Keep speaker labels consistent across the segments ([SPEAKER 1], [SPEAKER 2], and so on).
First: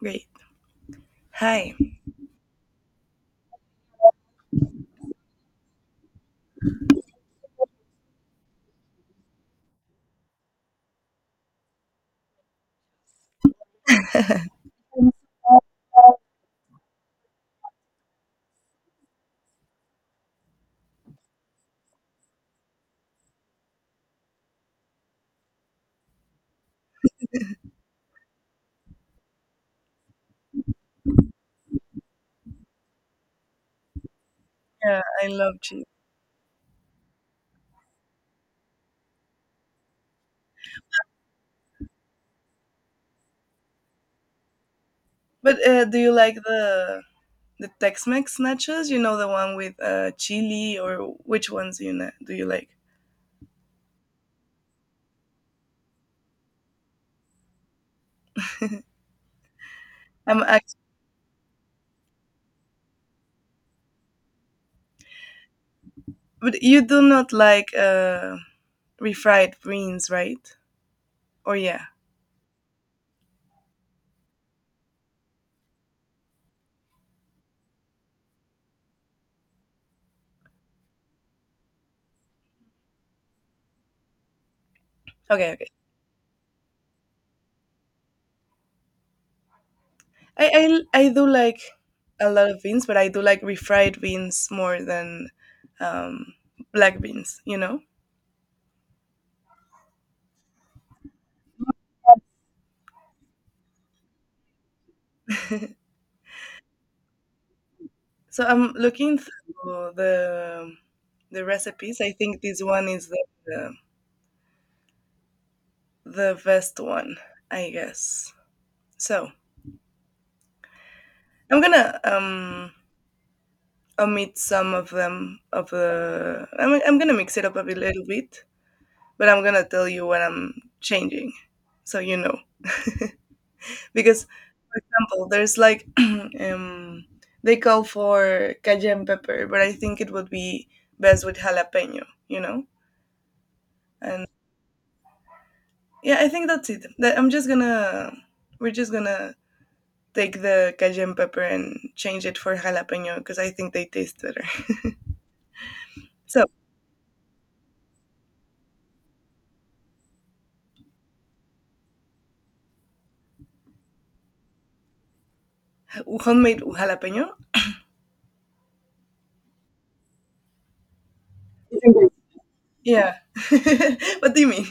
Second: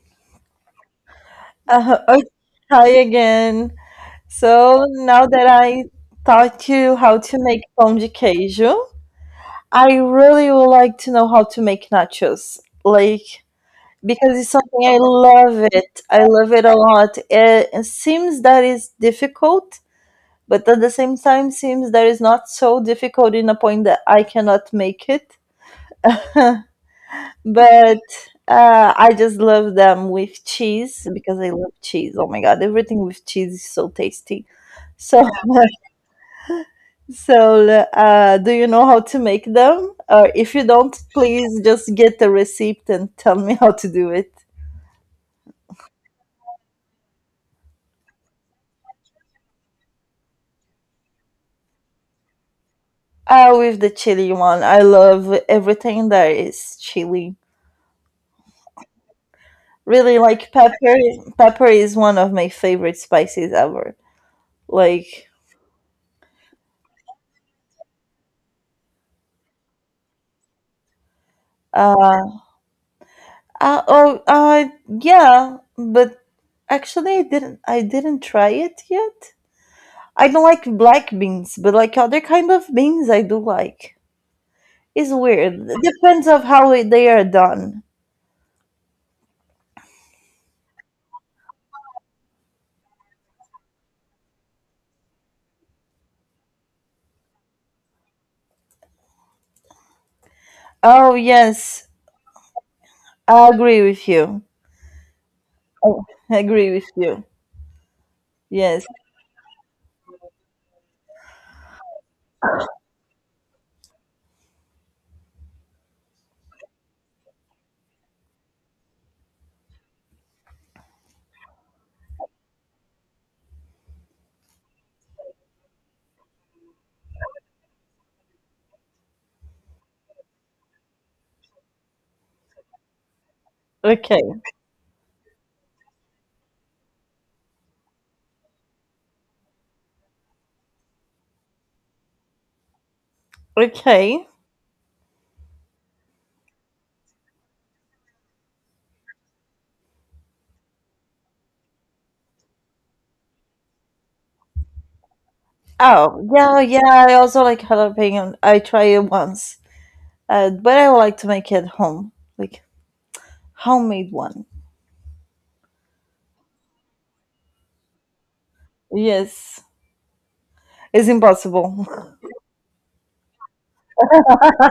[SPEAKER 1] Great. Hi.
[SPEAKER 2] Uh, okay, hi again. So now that I taught you how to make pão de queijo, I really would like to know how to make nachos. Like, because it's something I love it. I love it a lot. It seems that it's difficult, but at the same time seems that it's not so difficult in a point that I cannot make it. But I just love them with cheese because I love cheese. Oh my god, everything with cheese is so tasty.
[SPEAKER 1] Yeah,
[SPEAKER 2] So,
[SPEAKER 1] I love cheese.
[SPEAKER 2] do you know how to make them? Or if you don't, please just get the recipe and tell me how to do it.
[SPEAKER 1] But do you like the Tex-Mex nachos? You know, the one with chili, or which ones do you do you like?
[SPEAKER 2] With the chili one, I love everything that is chili. Really
[SPEAKER 1] I'm
[SPEAKER 2] like pepper.
[SPEAKER 1] act-
[SPEAKER 2] Pepper is one of my favorite spices ever. Like,
[SPEAKER 1] but you do not like refried beans, right? Or yeah.
[SPEAKER 2] uh, Uh, oh, uh, yeah, but actually, I didn't try it yet. I don't like black beans, but like other kind of beans, I do like. It's
[SPEAKER 1] Okay,
[SPEAKER 2] weird.
[SPEAKER 1] okay.
[SPEAKER 2] It depends of how they are done.
[SPEAKER 1] I do like a lot of beans, but I do like refried beans more than um, black beans, you know.
[SPEAKER 2] Oh yes, I agree with you. Oh, I agree with you.
[SPEAKER 1] So I'm
[SPEAKER 2] Yes.
[SPEAKER 1] looking through the recipes. I think this one is the the best one, I guess. So I'm gonna omit some of them of the. I'm gonna mix it up little bit, but I'm gonna tell you what I'm changing, so you know. Because,
[SPEAKER 2] Okay.
[SPEAKER 1] for example, there's like um they call for cayenne pepper, but I think it would be best with jalapeno, you know.
[SPEAKER 2] Okay.
[SPEAKER 1] And yeah, I think that's it. That I'm just gonna we're just gonna take the cayenne pepper and change it for jalapeno because I think they taste better.
[SPEAKER 2] Oh
[SPEAKER 1] So
[SPEAKER 2] yeah, yeah. I also like jalapeno. I try it once, but I like to make it home, like homemade one.
[SPEAKER 1] homemade jalapeno.
[SPEAKER 2] Yes, it's impossible.
[SPEAKER 1] Yeah. What do you mean?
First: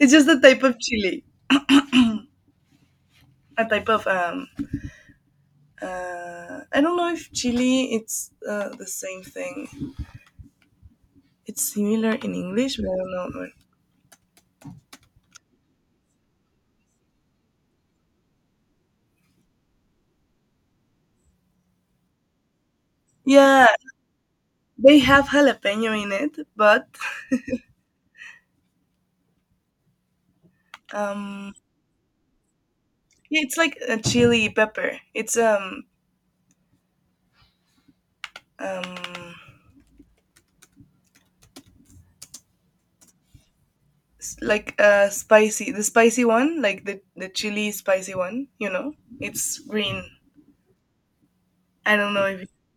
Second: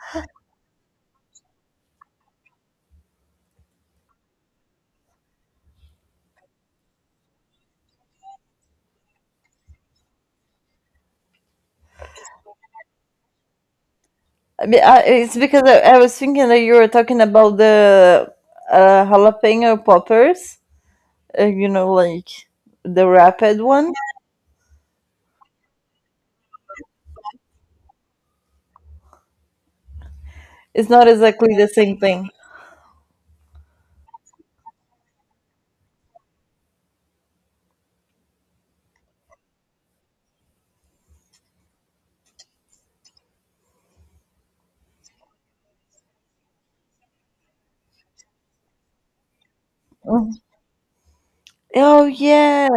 [SPEAKER 1] It's just a type of chili, a type of I don't know if chili it's the same thing. It's similar in English, but I don't know, man.
[SPEAKER 2] It's because I was thinking that you were talking about the jalapeno poppers, you know, like the rapid
[SPEAKER 1] Yeah,
[SPEAKER 2] one.
[SPEAKER 1] they have jalapeno in it, but
[SPEAKER 2] It's not
[SPEAKER 1] um,
[SPEAKER 2] exactly the same thing.
[SPEAKER 1] yeah, it's like a chili pepper. It's um like spicy, the spicy one, like the chili spicy one, you know. It's green.
[SPEAKER 2] Mhm.
[SPEAKER 1] I
[SPEAKER 2] Oh
[SPEAKER 1] don't know if you
[SPEAKER 2] yeah,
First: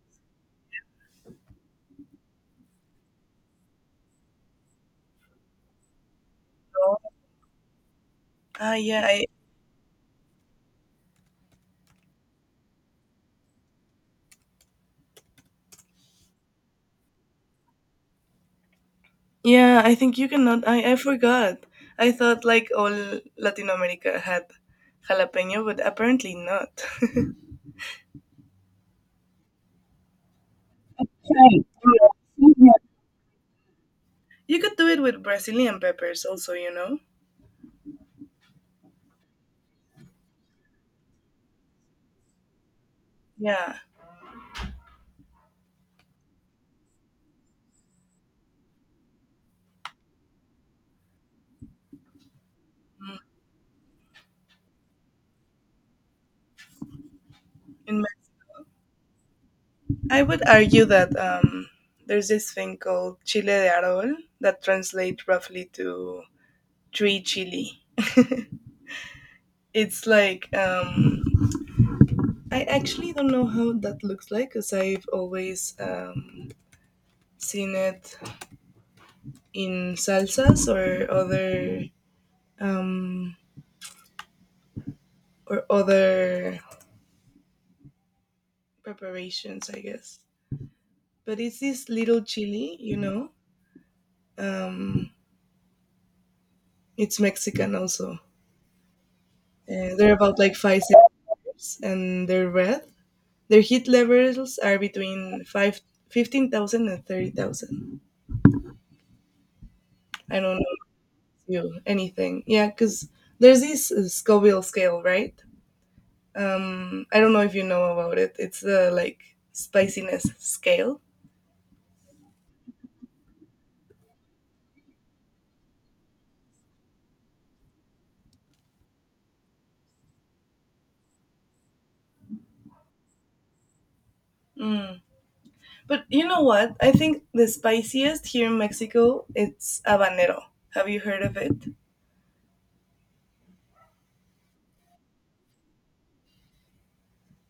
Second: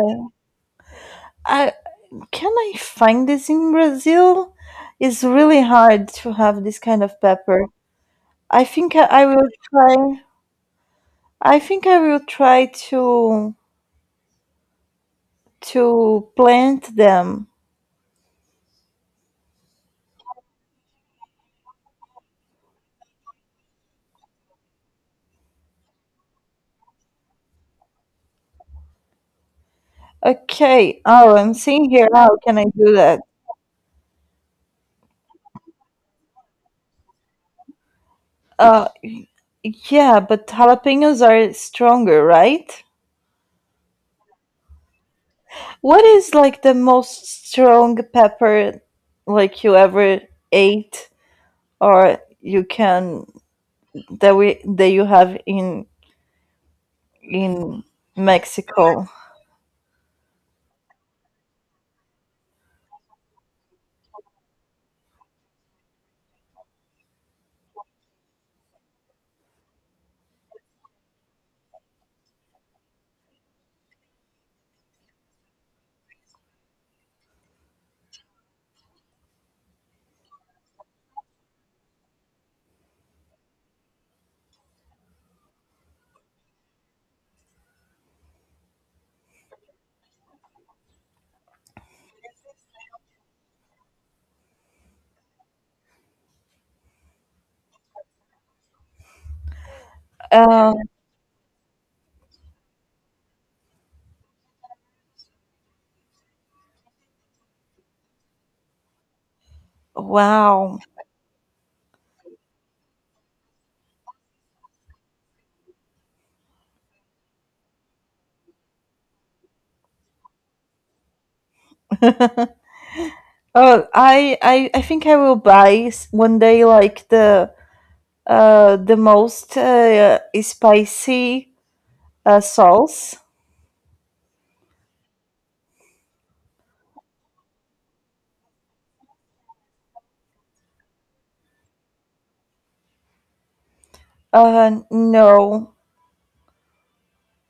[SPEAKER 2] I can I find this in Brazil? It's really hard to have this
[SPEAKER 1] know.
[SPEAKER 2] kind of pepper. I
[SPEAKER 1] ah
[SPEAKER 2] think
[SPEAKER 1] yeah
[SPEAKER 2] I
[SPEAKER 1] i
[SPEAKER 2] will try. I think I will try to plant them.
[SPEAKER 1] yeah, I think you cannot. I forgot. I thought like all Latin America had jalapeno, but apparently not.
[SPEAKER 2] Okay. Oh, I'm seeing here. How can I do that?
[SPEAKER 1] You could do it with Brazilian peppers also, you know.
[SPEAKER 2] Uh, yeah, but jalapenos are stronger, right?
[SPEAKER 1] Yeah.
[SPEAKER 2] What is like the most strong pepper like you ever ate or you
[SPEAKER 1] Mm.
[SPEAKER 2] can that you have in in
[SPEAKER 1] In Me-
[SPEAKER 2] Mexico?
[SPEAKER 1] I would argue that there's this thing called chile de Arbol that translates roughly to tree chili. It's like I actually don't know how that looks like because I've always seen it in salsas or other um, or other preparations, I guess. But it's this little chili, you know. Um, it's Mexican also. They're about like
[SPEAKER 2] Um,
[SPEAKER 1] 5 centimeters and they're red. Their heat levels are between five fifteen thousand and thirty thousand. I don't know.
[SPEAKER 2] wow.
[SPEAKER 1] You anything. Yeah, because there's this Scoville scale, right? I don't know if you know about it. It's the like spiciness scale.
[SPEAKER 2] Oh, I think I will buy one day like the most spicy sauce.
[SPEAKER 1] Mm. But you know what? I think the spiciest here in Mexico, it's habanero. Have you heard of it?
[SPEAKER 2] No,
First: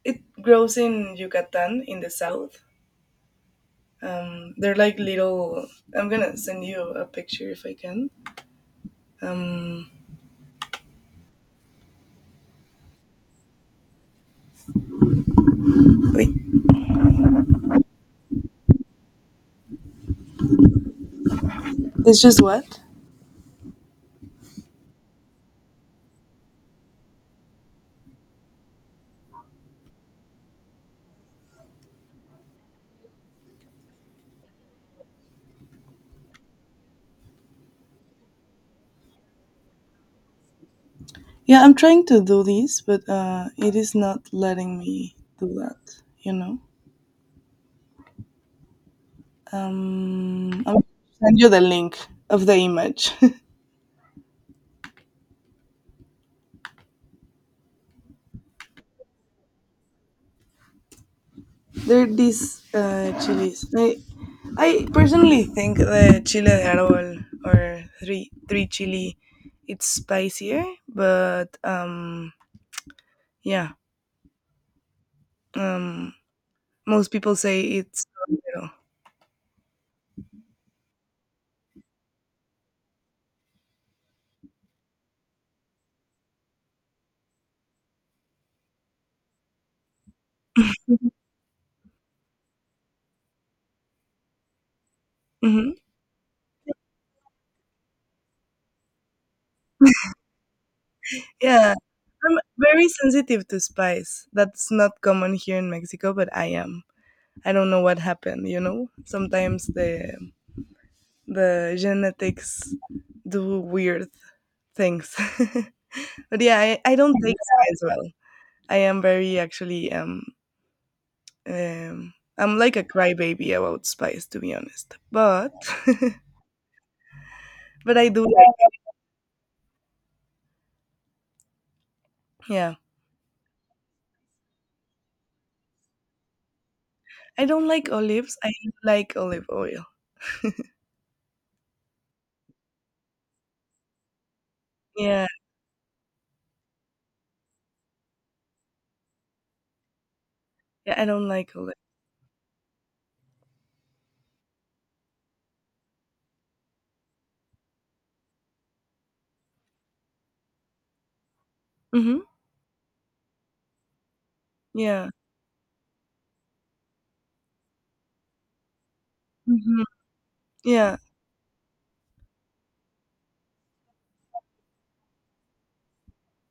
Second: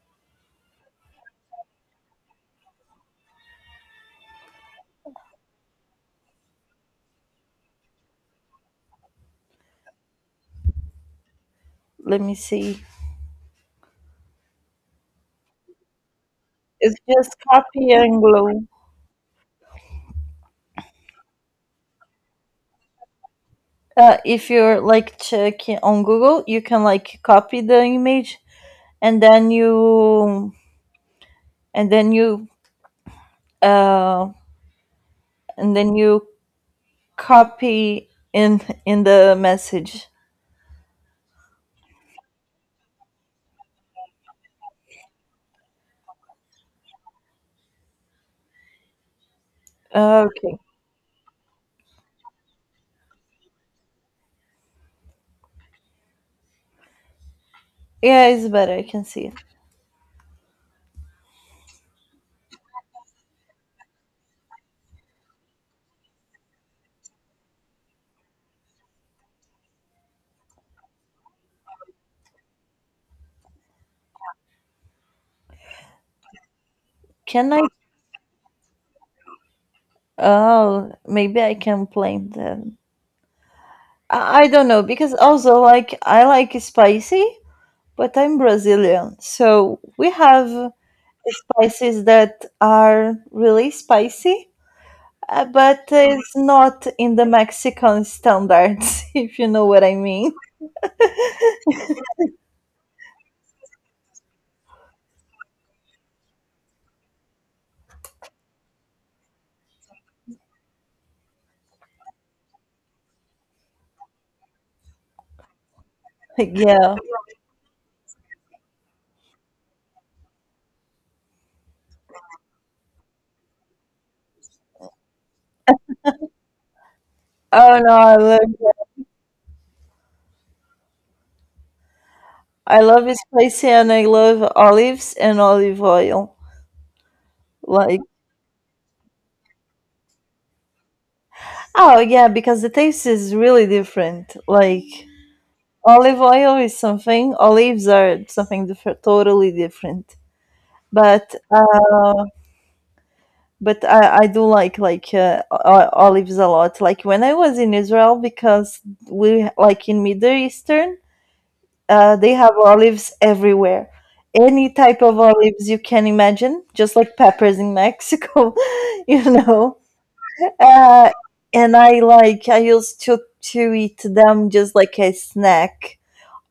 [SPEAKER 1] It grows in Yucatan in the south. They're like little. I'm gonna send you a picture if I can. Um,
[SPEAKER 2] let me see.
[SPEAKER 1] wait,
[SPEAKER 2] It's just copy and glue.
[SPEAKER 1] it's just what?
[SPEAKER 2] If you're like checking on Google, you can like copy the image and then you and then you uh and then you copy in the message.
[SPEAKER 1] Yeah, I'm trying to do this, but it is not letting me do that. You know,
[SPEAKER 2] Okay.
[SPEAKER 1] I will send you the link of the image.
[SPEAKER 2] Yeah, it's better. I can see it.
[SPEAKER 1] There are these chilies. I personally think the chile de árbol, or three chili, it's spicier, but yeah, um, most people
[SPEAKER 2] Can I?
[SPEAKER 1] say it's.
[SPEAKER 2] Oh, maybe I can blame them. I don't know because also like I like spicy, but I'm Brazilian, so we have
[SPEAKER 1] You
[SPEAKER 2] spices that are really spicy,
[SPEAKER 1] know.
[SPEAKER 2] but it's not in the Mexican standards, if you know what I mean.
[SPEAKER 1] Yeah, I'm very sensitive to spice. That's not common here in Mexico, but I am. I don't know what happened, you know? Sometimes the genetics do weird things. But yeah,
[SPEAKER 2] Yeah.
[SPEAKER 1] I don't take spice well. I am very actually I'm like a crybaby about spice, to be honest. But
[SPEAKER 2] Oh no,
[SPEAKER 1] but I do like yeah.
[SPEAKER 2] I love spicy and I love olives and olive oil.
[SPEAKER 1] I don't like
[SPEAKER 2] Like
[SPEAKER 1] olives. I like olive oil.
[SPEAKER 2] oh yeah, because the taste is really different. Like
[SPEAKER 1] Yeah.
[SPEAKER 2] olive oil is something, olives are something different, totally different.
[SPEAKER 1] Yeah, I don't
[SPEAKER 2] But
[SPEAKER 1] like olive.
[SPEAKER 2] uh, but I do like olives a lot. Like when I was in Israel, because we like in Middle Eastern,
[SPEAKER 1] Mhm.
[SPEAKER 2] they have olives everywhere. Any type
[SPEAKER 1] Yeah.
[SPEAKER 2] of olives you can imagine, just like peppers in Mexico, you know.
[SPEAKER 1] Mhm. Yeah.
[SPEAKER 2] Uh, and I like I used to eat them just like a snack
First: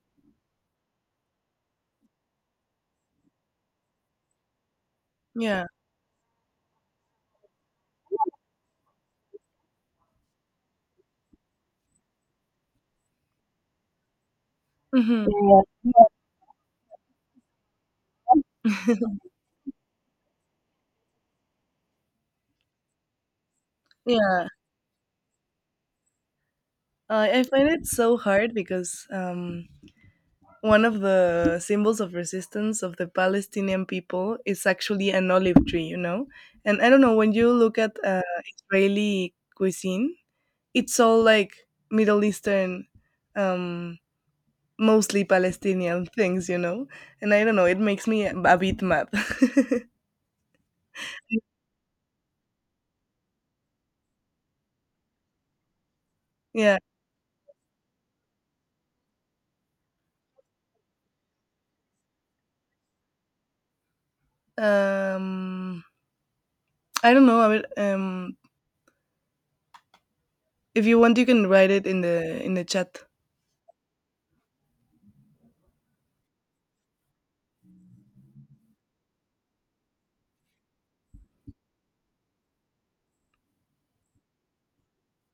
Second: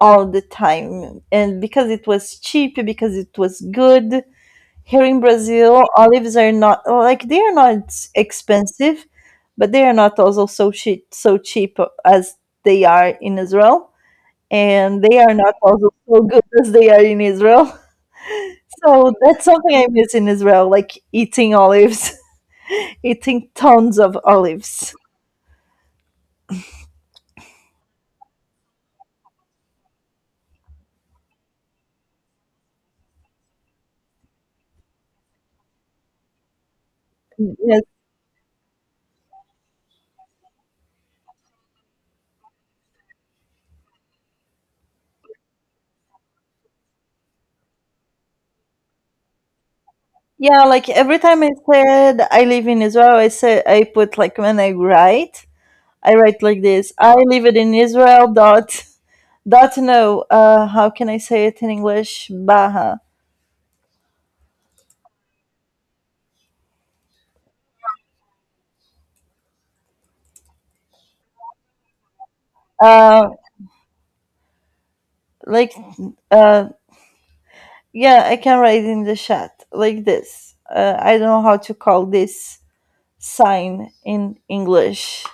[SPEAKER 2] all the time, and because it was cheap, because it was good, here in
[SPEAKER 1] Yeah.
[SPEAKER 2] Brazil, olives are not well, like they are not expensive, but they are not also so cheap as they are in Israel, and they are
[SPEAKER 1] Hmm.
[SPEAKER 2] not also so good as they are in Israel. So that's something I miss in Israel, like eating olives, eating tons of
[SPEAKER 1] Yeah.
[SPEAKER 2] olives.
[SPEAKER 1] I find it so hard because one of the symbols of resistance of the Palestinian people is actually an olive tree, you know? And I don't know, when you look
[SPEAKER 2] Yes.
[SPEAKER 1] at Israeli cuisine, it's all like Middle Eastern, um, mostly Palestinian things, you know? And I don't know, it makes me a bit mad.
[SPEAKER 2] Yeah, like every time I said I live in Israel, I say I put like when I write like
[SPEAKER 1] Yeah.
[SPEAKER 2] this. I live it in Israel dot do no, how can I say it in English? Baha.
[SPEAKER 1] Um, I don't know. I would, if you want, you can write it in the chat.
[SPEAKER 2] Uh, like, uh, yeah, I can write in the chat like this. I don't know how to call this sign in English.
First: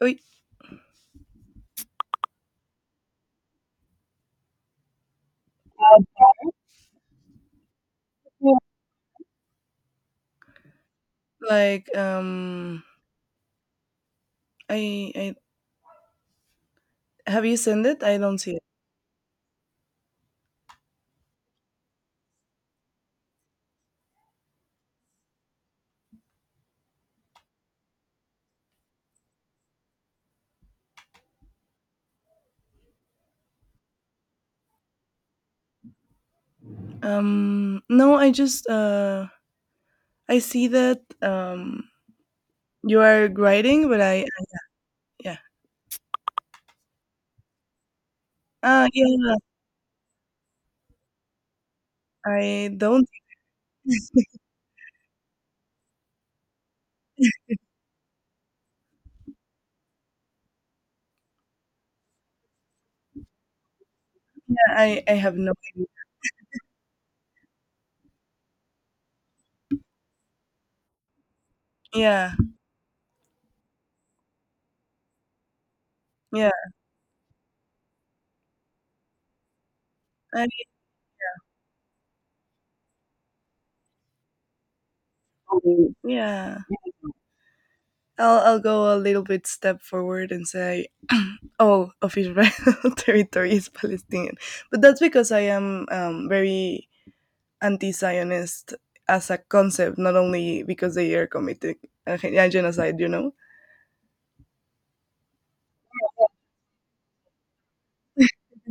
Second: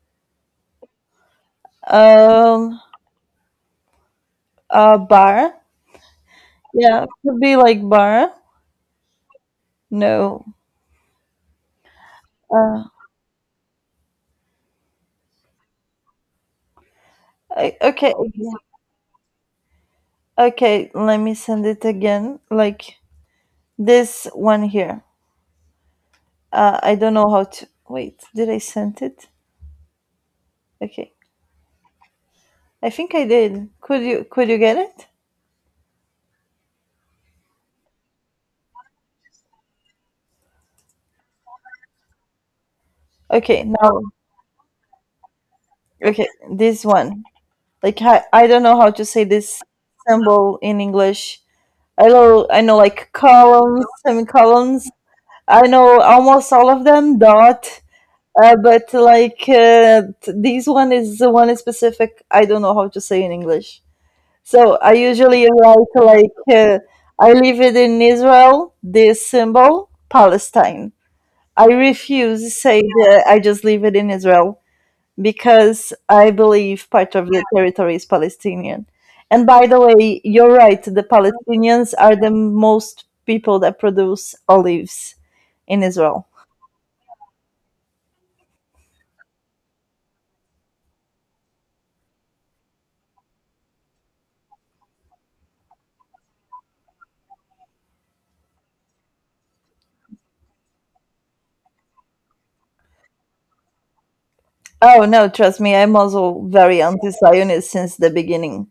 [SPEAKER 1] Wait,
[SPEAKER 2] Um, Bar. Yeah, could be like bar. No.
[SPEAKER 1] like
[SPEAKER 2] Uh,
[SPEAKER 1] I I, have you sent it?
[SPEAKER 2] okay,
[SPEAKER 1] I don't see it.
[SPEAKER 2] okay. Let me send it again. Like this one here. I don't know how to. Wait, did I send it? Okay. I think I did. Could you get it?
[SPEAKER 1] No, I just I see that you are
[SPEAKER 2] Okay,
[SPEAKER 1] writing,
[SPEAKER 2] now
[SPEAKER 1] but I, yeah.
[SPEAKER 2] okay, this one. Like I don't know how to say
[SPEAKER 1] Yeah,
[SPEAKER 2] this symbol in English. I
[SPEAKER 1] I
[SPEAKER 2] know
[SPEAKER 1] don't,
[SPEAKER 2] like columns, semicolons. I know almost all of them. Dot. This one is the one specific. I don't know how to say in English.
[SPEAKER 1] yeah,
[SPEAKER 2] So I
[SPEAKER 1] I have
[SPEAKER 2] usually
[SPEAKER 1] no idea.
[SPEAKER 2] write like I live it in Israel. This symbol Palestine. I
[SPEAKER 1] Yeah.
[SPEAKER 2] refuse to say that I just leave it in Israel because I
[SPEAKER 1] Yeah.
[SPEAKER 2] believe part of the territory is Palestinian. And by the way,
[SPEAKER 1] I.
[SPEAKER 2] you're right, the Palestinians are the most people that produce olives in Israel.
[SPEAKER 1] Yeah. I'll go a little bit step forward and say all of Israel territory is Palestinian. But that's because I am very anti-Zionist as a concept, not only because they are committing a genocide, you know?
[SPEAKER 2] Oh no, trust me, I'm also very anti-Zionist since the beginning.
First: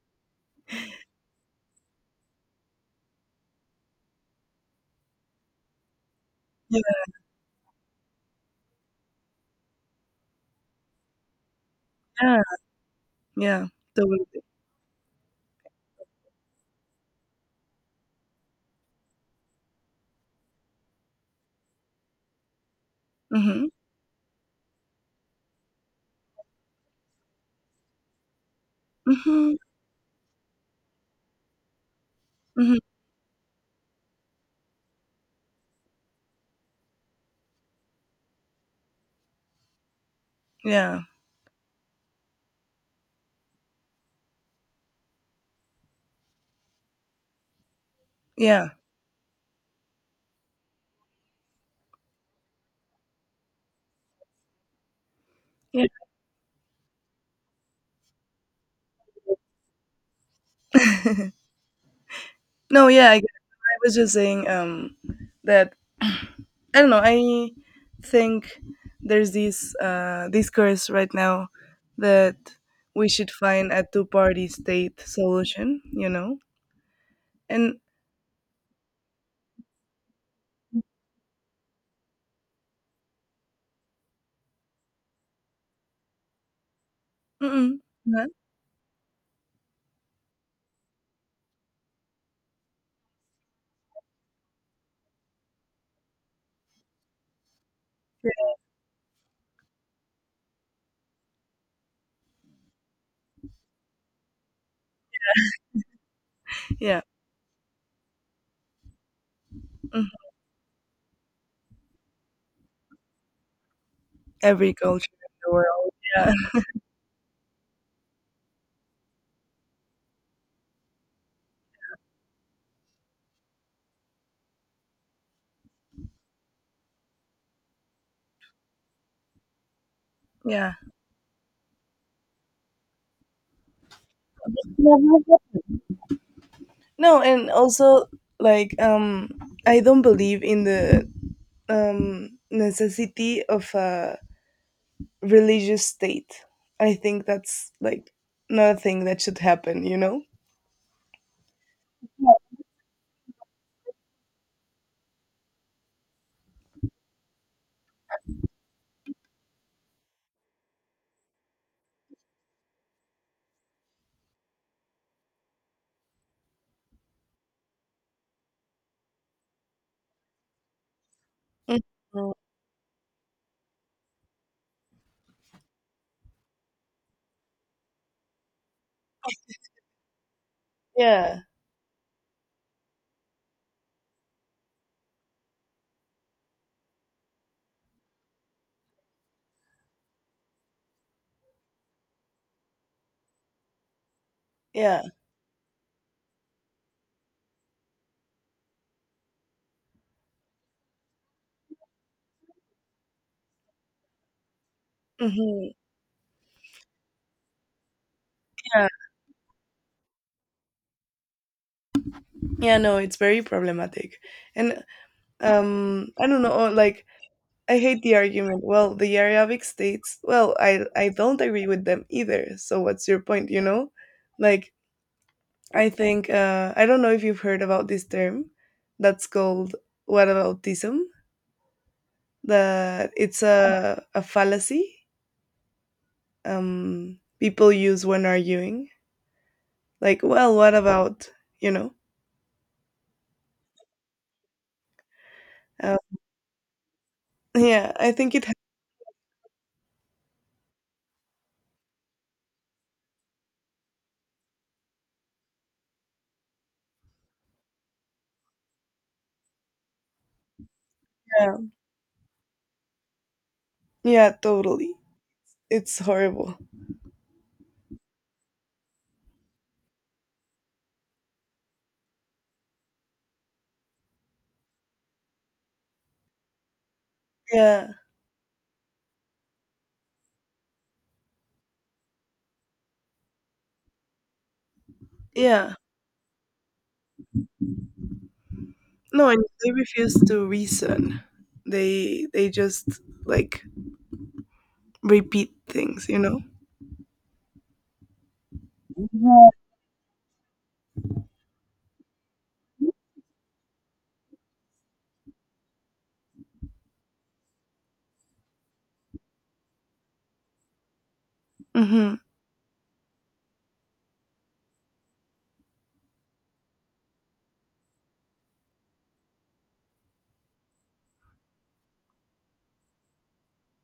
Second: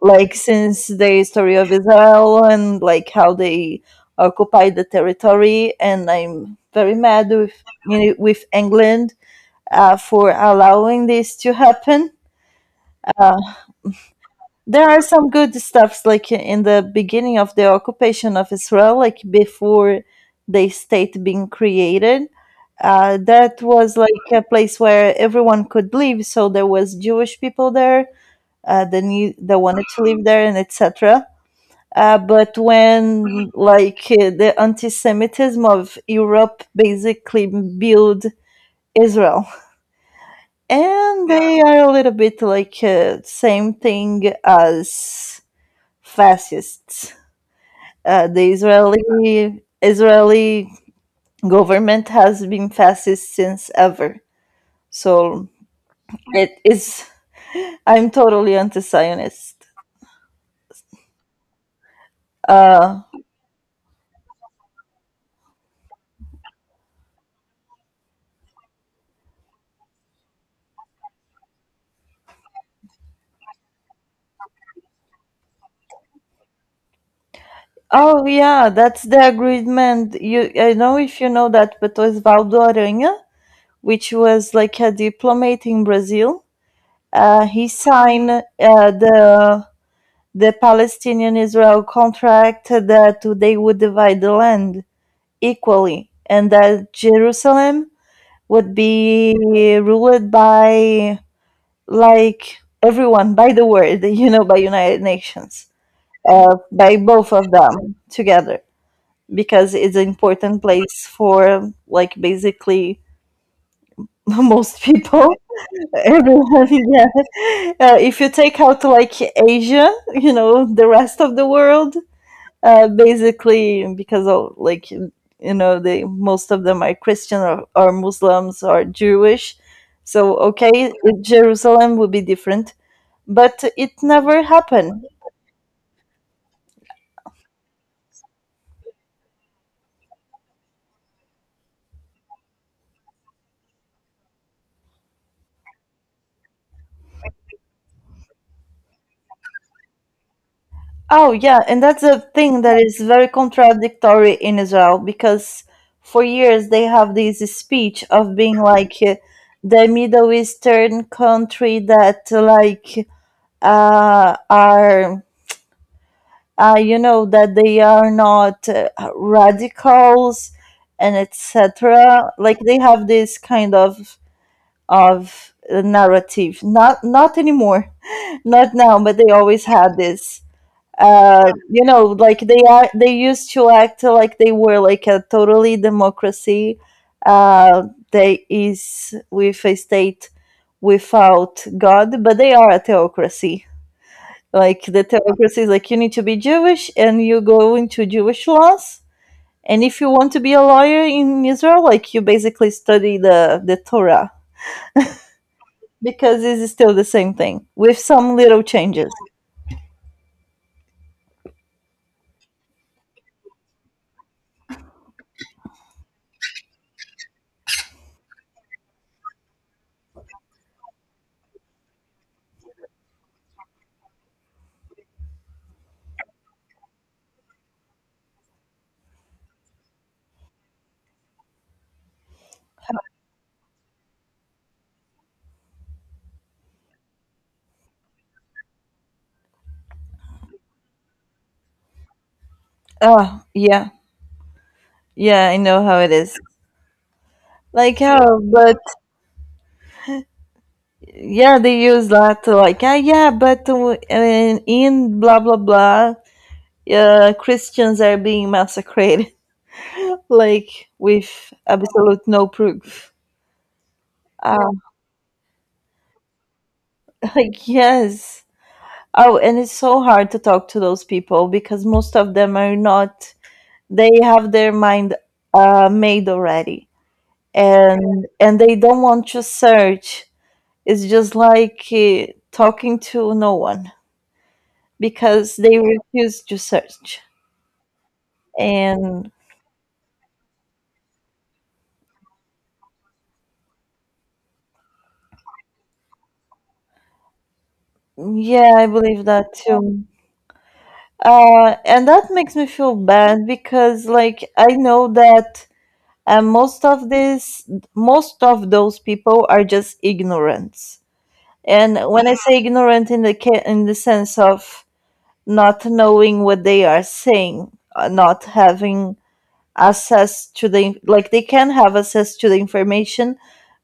[SPEAKER 2] Like since the history of Israel and like how they occupied the territory, and I'm
[SPEAKER 1] Yeah,
[SPEAKER 2] very mad with you know, with England for allowing this to happen.
[SPEAKER 1] yeah,
[SPEAKER 2] Uh,
[SPEAKER 1] yeah, totally.
[SPEAKER 2] there are some good stuffs, like in the beginning of the occupation of Israel, like before the state being created. That
[SPEAKER 1] Mm-hmm.
[SPEAKER 2] was like a place where everyone could live, so there was Jewish people there that knew,
[SPEAKER 1] Mm-hmm.
[SPEAKER 2] that wanted to live there, and etc. Uh, but
[SPEAKER 1] Mm-hmm.
[SPEAKER 2] when like uh, the anti-Semitism of Europe basically built Israel,
[SPEAKER 1] Yeah,
[SPEAKER 2] and they are a little bit like same thing as fascists. The
[SPEAKER 1] yeah,
[SPEAKER 2] Israeli government has been fascist since ever, so
[SPEAKER 1] yeah.
[SPEAKER 2] it is. I'm totally anti-Zionist.
[SPEAKER 1] No,
[SPEAKER 2] Uh,
[SPEAKER 1] yeah, I was just saying that, I don't know, I think there's this discourse right now that we should find a two-party state solution, you know? And,
[SPEAKER 2] oh yeah, that's the agreement. You I know if you know that, but Osvaldo Aranha, which was like a diplomat in Brazil, he
[SPEAKER 1] mm-mm, huh?
[SPEAKER 2] signed the the Palestinian-Israel contract that they would divide the land equally and that Jerusalem
[SPEAKER 1] Yeah,
[SPEAKER 2] would be ruled by like everyone by the world, you know, by United Nations, by
[SPEAKER 1] yeah.
[SPEAKER 2] both of them together, because it's an
[SPEAKER 1] Mhm.
[SPEAKER 2] important place for like basically
[SPEAKER 1] Every
[SPEAKER 2] most
[SPEAKER 1] culture
[SPEAKER 2] people,
[SPEAKER 1] in the world. Yeah.
[SPEAKER 2] everyone. Yeah, if you take out like Asia, you know, the rest of the world, basically because of like you know they most of them are christian or muslims or jewish so
[SPEAKER 1] Yeah.
[SPEAKER 2] okay jerusalem would be different but it never happened
[SPEAKER 1] Yeah. No, and also like I don't believe in the necessity of a religious state. I think that's like not a thing that should happen, you know?
[SPEAKER 2] oh yeah and that's a thing that is very contradictory in israel because for years they have this speech of being like the middle eastern country that like are you know that they are not radicals and etc
[SPEAKER 1] Mhm.
[SPEAKER 2] like they have this kind of narrative not anymore not now but they always had this
[SPEAKER 1] Yeah.
[SPEAKER 2] you know like they used to act like they were like a totally democracy uh they is with a state without god but they are a theocracy like
[SPEAKER 1] Yeah.
[SPEAKER 2] the theocracy is like you need to be Jewish and you go into Jewish laws. And if you want to be a lawyer in Israel, like you basically study the Torah
[SPEAKER 1] Hmm.
[SPEAKER 2] because it's still the same thing with some little
[SPEAKER 1] Yeah.
[SPEAKER 2] changes.
[SPEAKER 1] Yeah, no, it's very problematic. And I don't know, like I hate the argument. Well, the Arabic states, well, I don't agree with them either. So what's your point, you know? Like I think I don't know if you've heard about this term that's called whataboutism. That it's a fallacy people use when arguing. Like, well, what about, you know?
[SPEAKER 2] Oh, yeah. Yeah, I know
[SPEAKER 1] Uh,
[SPEAKER 2] how it is.
[SPEAKER 1] yeah,
[SPEAKER 2] Like,
[SPEAKER 1] I think
[SPEAKER 2] oh,
[SPEAKER 1] it
[SPEAKER 2] but yeah, they use that to like, ah, yeah, but in blah, blah, blah, Christians are being massacred, like with
[SPEAKER 1] yeah,
[SPEAKER 2] absolute no proof.
[SPEAKER 1] yeah,
[SPEAKER 2] Um,
[SPEAKER 1] totally. It's horrible.
[SPEAKER 2] like, yes. Oh, and it's so hard to talk to those people because most of them are not, they have their mind made already
[SPEAKER 1] Yeah.
[SPEAKER 2] and they don't want to search. It's just like talking to no one because
[SPEAKER 1] Yeah.
[SPEAKER 2] they refuse to search.
[SPEAKER 1] No,
[SPEAKER 2] And
[SPEAKER 1] and they refuse to reason. They just like repeat things, you know.
[SPEAKER 2] yeah, I believe that
[SPEAKER 1] Mm-hmm.
[SPEAKER 2] too. And that makes me feel bad because like I know that uh, most of this, most of those people are just ignorance And
[SPEAKER 1] Mm-hmm.
[SPEAKER 2] when I say ignorant in in the sense of not knowing what they are saying, not having access to like they can have access to the information,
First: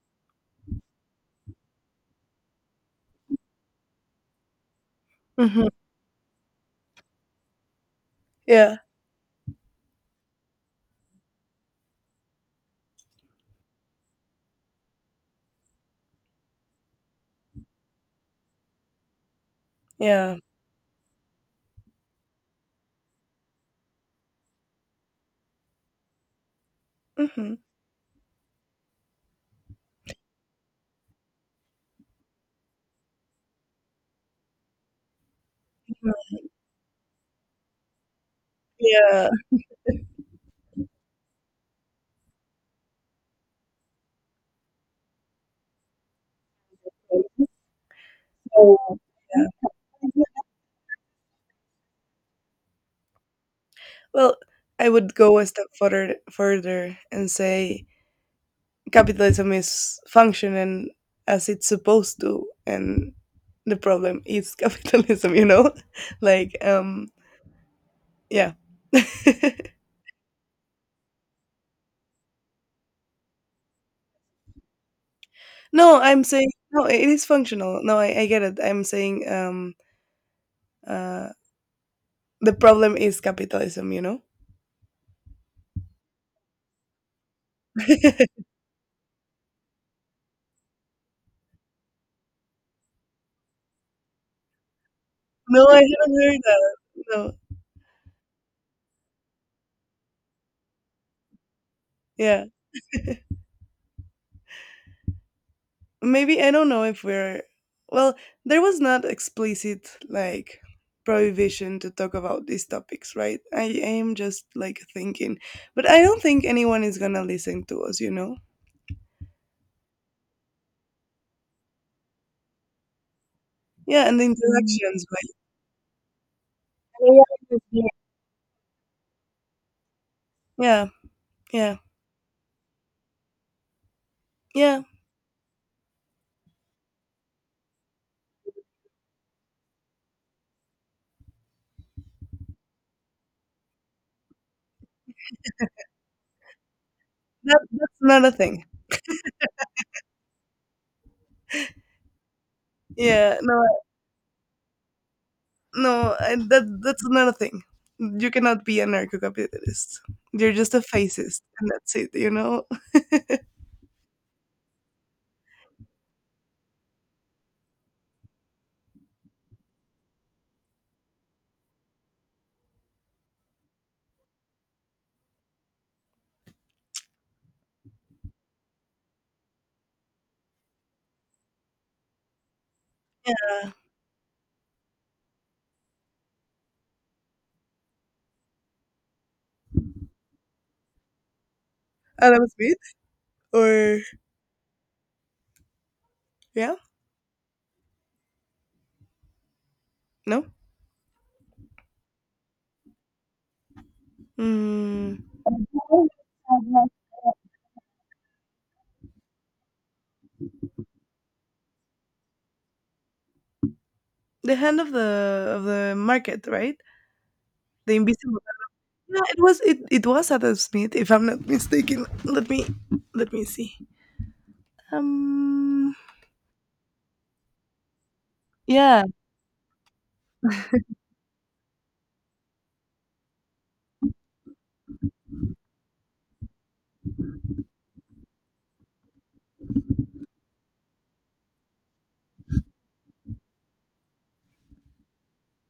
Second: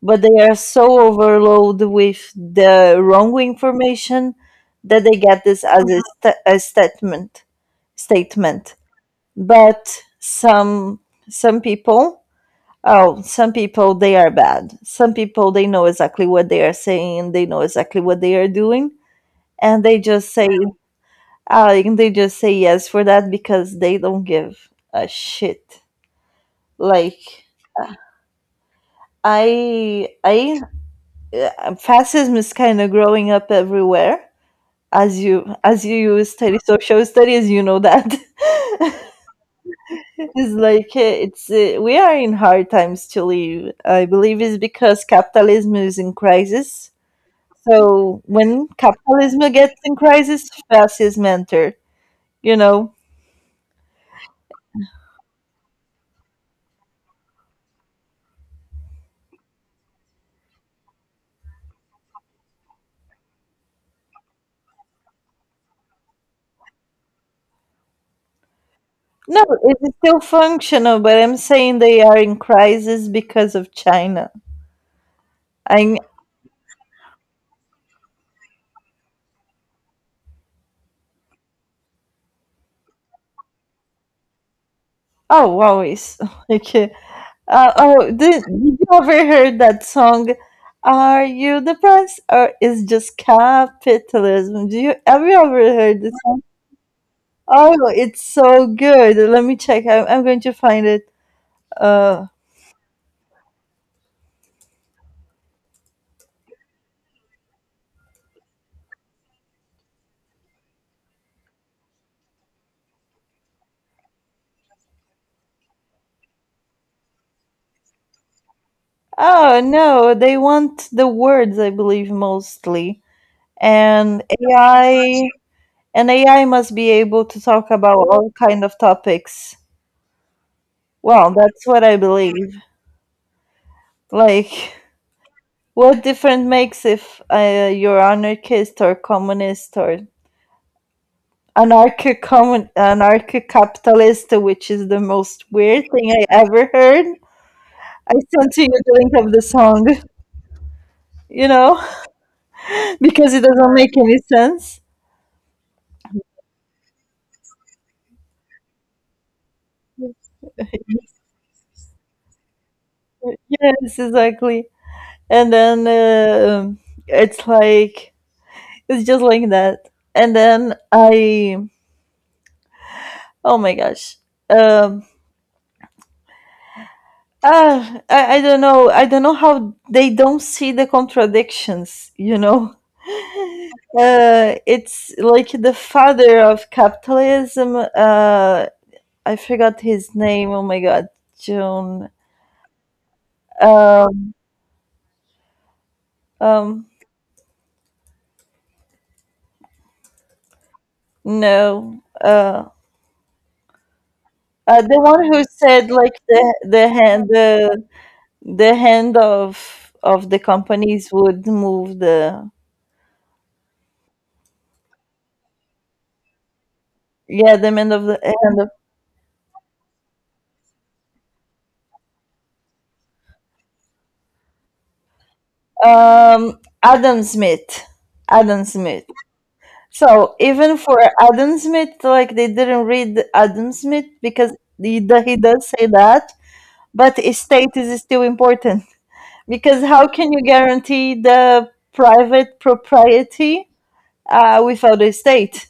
[SPEAKER 2] but they are so overloaded with the wrong information that they get this
[SPEAKER 1] Mm-hmm.
[SPEAKER 2] as a statement.
[SPEAKER 1] Yeah.
[SPEAKER 2] But some people Oh, some people they are bad. Some people they know exactly what they are saying and they know exactly what they are doing and they just
[SPEAKER 1] Yeah.
[SPEAKER 2] say and they just say yes for that because they don't give a shit like
[SPEAKER 1] Mm-hmm.
[SPEAKER 2] I fascism is kind of growing up everywhere as you study social studies you know that
[SPEAKER 1] Yeah.
[SPEAKER 2] it's like it's we are in hard times to live I believe it's because capitalism is in crisis so when
[SPEAKER 1] So,
[SPEAKER 2] capitalism
[SPEAKER 1] yeah.
[SPEAKER 2] gets in crisis fascism enter you know
[SPEAKER 1] Well, I would go a step further and say capitalism is functioning as it's supposed to, and the problem is capitalism. You know, like yeah.
[SPEAKER 2] No, it's still functional, but I'm saying they are in crisis because of China. I
[SPEAKER 1] No, I'm saying no, it is functional. No, I get it. I'm saying uh the problem is capitalism, you know?
[SPEAKER 2] oh always like oh did you ever heard that song? Are you the price or is just capitalism? Do you have you
[SPEAKER 1] No,
[SPEAKER 2] ever
[SPEAKER 1] I
[SPEAKER 2] heard this?
[SPEAKER 1] haven't heard
[SPEAKER 2] Song?
[SPEAKER 1] that. No.
[SPEAKER 2] Oh, it's so good. Let me check. I'm going to find it. Uh,
[SPEAKER 1] Yeah. Maybe I don't know if we're, well, there was not explicit like prohibition to talk about these topics, right? I am just like thinking. But I don't think anyone is gonna listen to us, you know?
[SPEAKER 2] oh no, they want the words, I believe, mostly.
[SPEAKER 1] Yeah, and
[SPEAKER 2] And
[SPEAKER 1] the interactions,
[SPEAKER 2] AI.
[SPEAKER 1] right?
[SPEAKER 2] And AI must be able to talk about all kind of topics.
[SPEAKER 1] Yeah,
[SPEAKER 2] Well, that's
[SPEAKER 1] yeah,
[SPEAKER 2] what I believe. Like,
[SPEAKER 1] yeah.
[SPEAKER 2] what different makes if you're anarchist or communist or anarcho capitalist, which is the most weird thing I ever heard.
[SPEAKER 1] That, that's
[SPEAKER 2] I
[SPEAKER 1] not a
[SPEAKER 2] sent to
[SPEAKER 1] thing.
[SPEAKER 2] you the link of the song, you know, because
[SPEAKER 1] Yeah,
[SPEAKER 2] it doesn't
[SPEAKER 1] no,
[SPEAKER 2] make any sense.
[SPEAKER 1] no, and that's another thing. You cannot be an anarcho-capitalist. You're just a fascist, and that's it. You know.
[SPEAKER 2] Yes, exactly. And then it's like it's just like that. And then I Oh my gosh. Um, I don't know. I don't know how they don't see the contradictions, you know?
[SPEAKER 1] Uh,
[SPEAKER 2] It's like the father of capitalism. I forgot his name. Oh my God. June.
[SPEAKER 1] and that was it. Or
[SPEAKER 2] Um,
[SPEAKER 1] yeah,
[SPEAKER 2] um,
[SPEAKER 1] no.
[SPEAKER 2] no. The
[SPEAKER 1] Mm,
[SPEAKER 2] one who said like the hand the hand of the companies would move the
[SPEAKER 1] the hand of the market, right?
[SPEAKER 2] yeah
[SPEAKER 1] The
[SPEAKER 2] the
[SPEAKER 1] invisible.
[SPEAKER 2] hand of
[SPEAKER 1] No, it was it was Adam Smith, if I'm not mistaken. Let me see. Um.
[SPEAKER 2] Adam Smith. Adam Smith.
[SPEAKER 1] Yeah.
[SPEAKER 2] So even for Adam Smith, like they didn't read Adam Smith because he does say that, but estate is still important because how can you guarantee the private propriety, without estate?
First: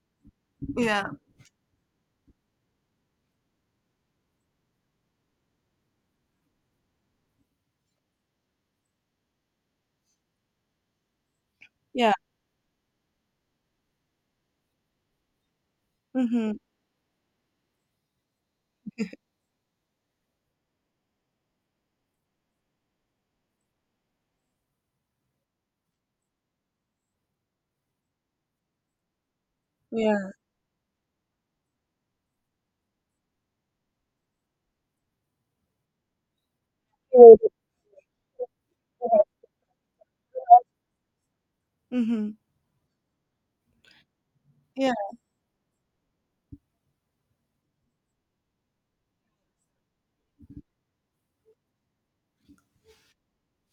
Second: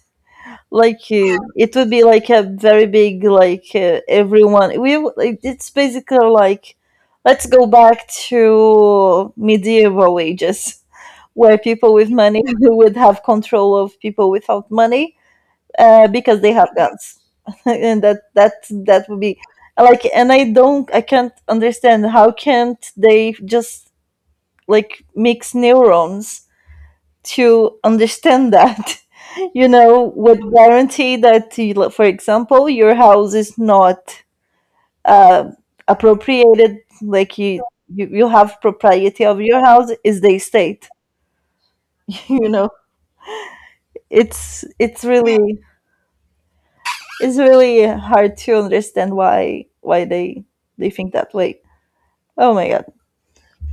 [SPEAKER 2] Like
[SPEAKER 1] Yeah.
[SPEAKER 2] it would be like a very big, like, everyone we like, it's basically like let's go back to medieval ages where people with
[SPEAKER 1] Yeah.
[SPEAKER 2] money would have control of people without money, because they
[SPEAKER 1] Mm-hmm.
[SPEAKER 2] have guns and that that would be like. And I don't, I can't understand how can't they just like mix neurons to understand that, you know,
[SPEAKER 1] Yeah.
[SPEAKER 2] would guarantee that, you, like, for example, your house is not, uh, appropriated, like you, you have propriety of your house is the estate.
[SPEAKER 1] Mm-hmm.
[SPEAKER 2] You know, it's
[SPEAKER 1] Yeah.
[SPEAKER 2] really it's really hard to understand why they think that way. Oh my god.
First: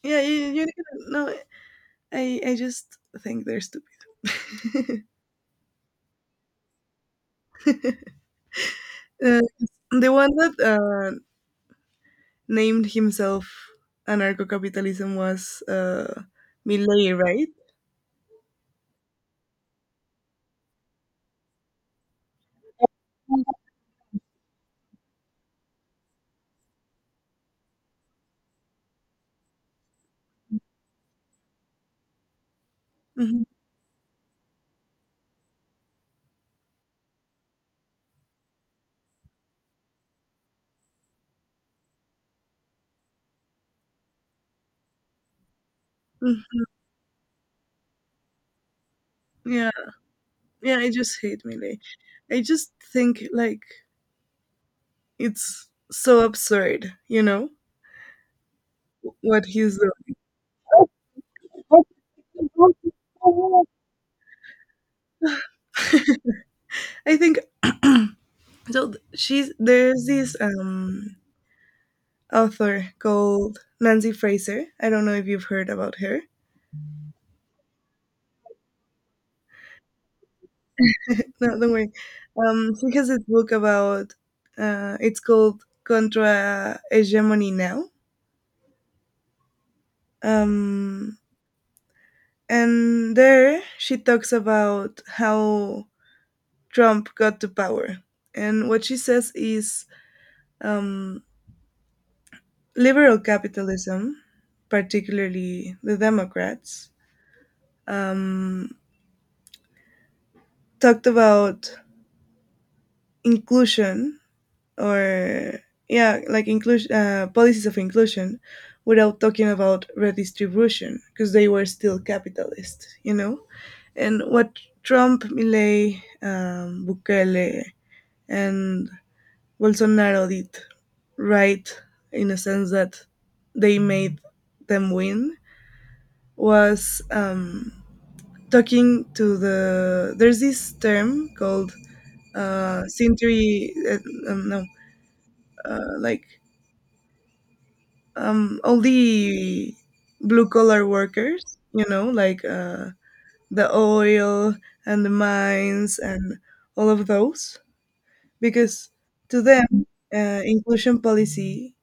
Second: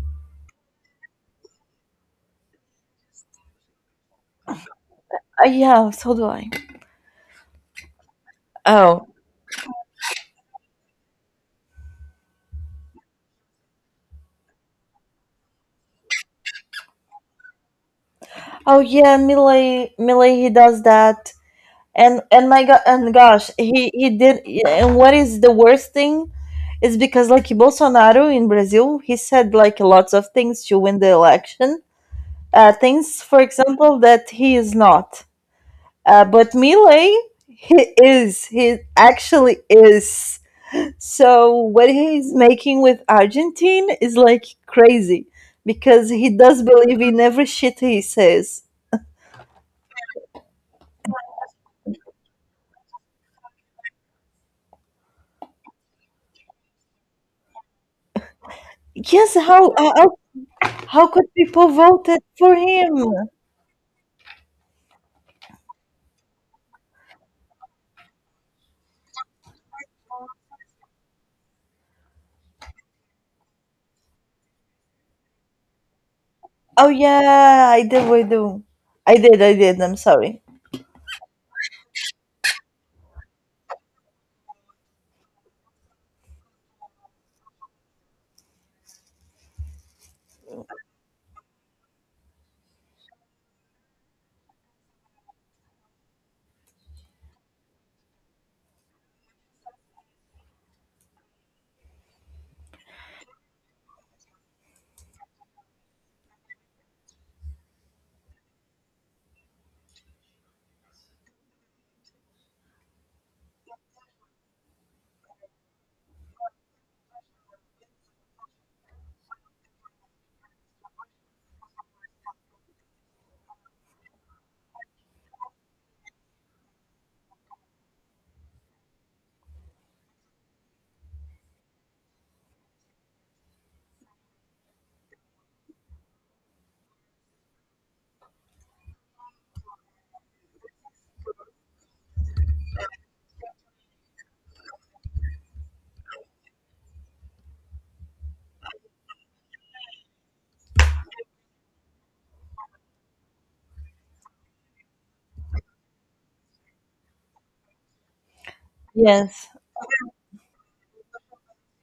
[SPEAKER 1] Yeah. No, I just think they're stupid.
[SPEAKER 2] Yeah, so do I. Oh.
[SPEAKER 1] Uh, the one that named himself anarcho-capitalism was Millet, right?
[SPEAKER 2] Oh yeah, Millie he does that, and my god and gosh he did. And what is the worst thing is because like Bolsonaro in Brazil, he said like lots of things to win the election, things, for
[SPEAKER 1] Mhm.
[SPEAKER 2] example, that he is not. But Milei, he he actually is. So what he's making with Argentine is like crazy because he
[SPEAKER 1] Mm.
[SPEAKER 2] does believe in every shit he says.
[SPEAKER 1] Yeah, yeah. I just hate Millet. I just think like it's so absurd, you know,
[SPEAKER 2] Yes,
[SPEAKER 1] what he's doing.
[SPEAKER 2] how could people vote for him?
[SPEAKER 1] I think so. She's There's this author called Nancy Fraser. I don't know if you've heard about her.
[SPEAKER 2] Oh yeah, I did. We do. I did. I did. I'm sorry.
[SPEAKER 1] No, don't worry. She has this book about. It's called Contra Hegemony Now. Um, and there she talks about how Trump got to power. And what she says is um, liberal capitalism, particularly the Democrats, um, talked about inclusion, or yeah, like inclusion, policies of inclusion without talking about redistribution because they were still capitalist, you know. And what Trump, Millet, Bukele, and Bolsonaro did right, in a sense that they made them win, was talking to the, there's this term called century, no like all the blue collar workers, you know, like the oil and the mines and all of those, because to
[SPEAKER 2] Yes.
[SPEAKER 1] them inclusion policy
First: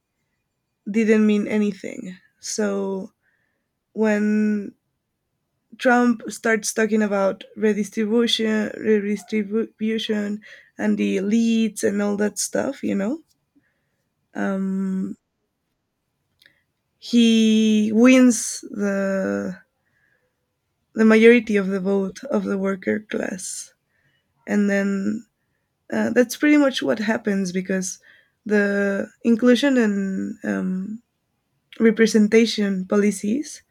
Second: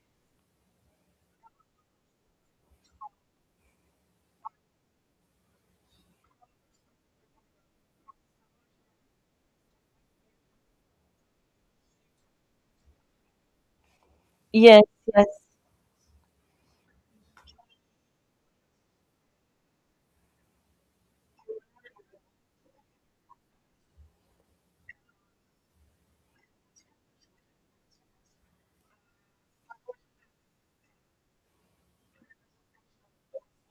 [SPEAKER 1] didn't mean anything. So when Trump starts talking about redistribution and the elites and all that stuff, you know,
[SPEAKER 2] Yes.
[SPEAKER 1] um
[SPEAKER 2] Yes.
[SPEAKER 1] he wins the majority of the vote of the worker class. And then that's pretty much what happens because the inclusion and representation policies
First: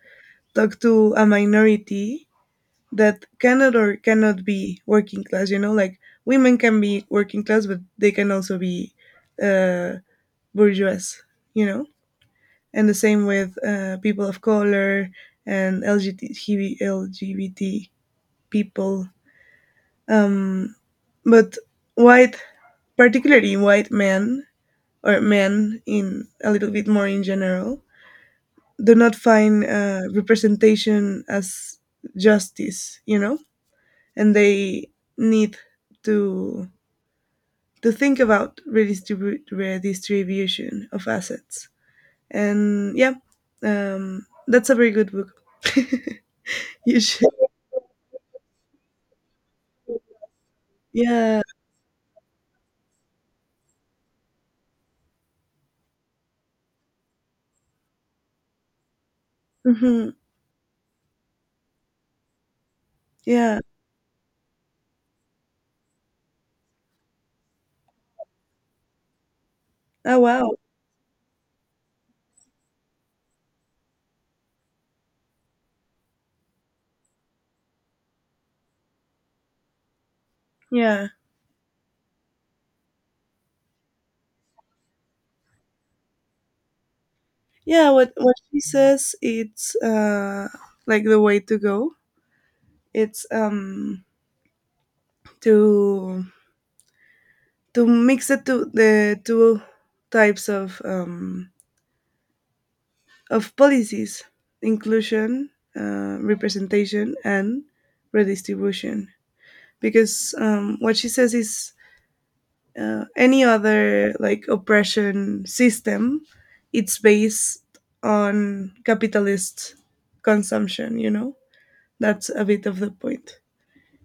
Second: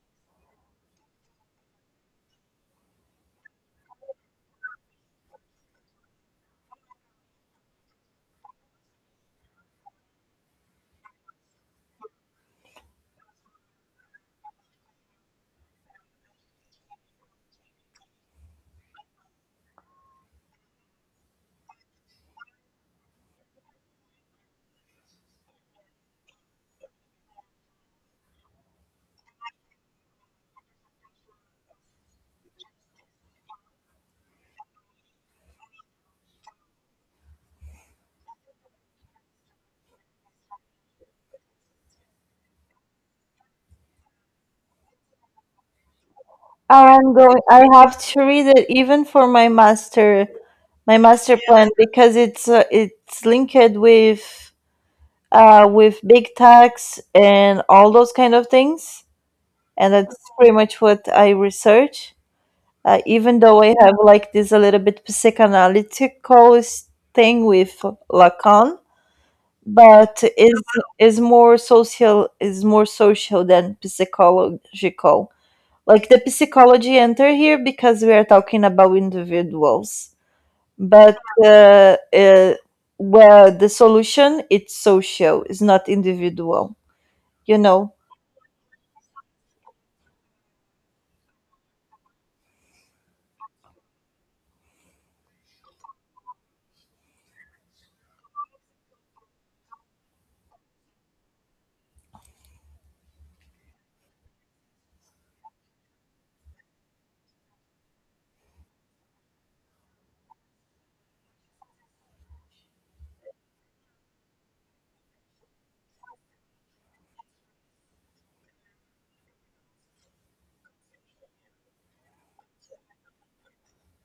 [SPEAKER 1] talk to a minority that cannot or cannot be working class, you know. Like, women can be working class, but they can also be uh, bourgeois, you know? And the same with people of color and LGBT, LGBT people. Um, but white, particularly white men, or men in a little bit more in general, do not find representation as justice, you know, and they need to think about redistribution of assets. And yeah, that's a very good book.
[SPEAKER 2] Oh,
[SPEAKER 1] You
[SPEAKER 2] I'm
[SPEAKER 1] should,
[SPEAKER 2] going. I have to read it even for my master
[SPEAKER 1] yeah,
[SPEAKER 2] plan because it's, it's linked with big tax and all those kind of things, and
[SPEAKER 1] hmm,
[SPEAKER 2] that's pretty much what I research. Even
[SPEAKER 1] yeah.
[SPEAKER 2] though I have like this a little bit psychoanalytical s- thing with Lacan,
[SPEAKER 1] Oh
[SPEAKER 2] but
[SPEAKER 1] wow,
[SPEAKER 2] is more social, is more social than psychological. Like the psychology enter here because we are talking about individuals,
[SPEAKER 1] yeah.
[SPEAKER 2] but uh, uh, well the solution it's social, it's not individual, you
[SPEAKER 1] Yeah,
[SPEAKER 2] know.
[SPEAKER 1] what she says it's like the way to go. It's to mix the two types of policies: inclusion, representation, and redistribution. Because what she says is, any other like oppression system, it's based on capitalist consumption. You know, that's a bit of the point.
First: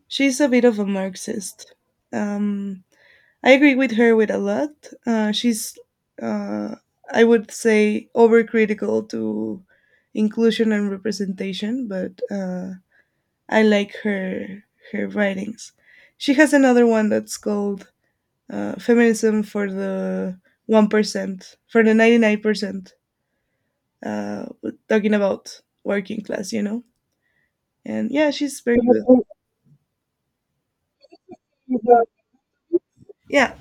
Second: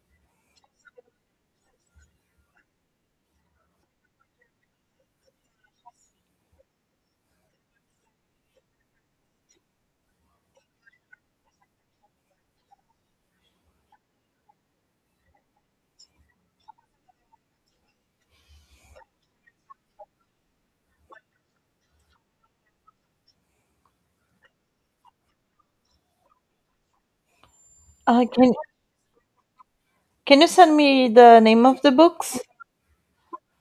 [SPEAKER 1] She's a bit of a Marxist. Um, I agree with her with a lot. She's, uh, I would say, overcritical to inclusion and representation, but I like her writings. She has another one that's called "Feminism for the 1%," for the 99%, uh, talking about working class, you know. And yeah,
[SPEAKER 2] Can
[SPEAKER 1] she's very good.
[SPEAKER 2] you send me the name of the books?
[SPEAKER 1] Yeah,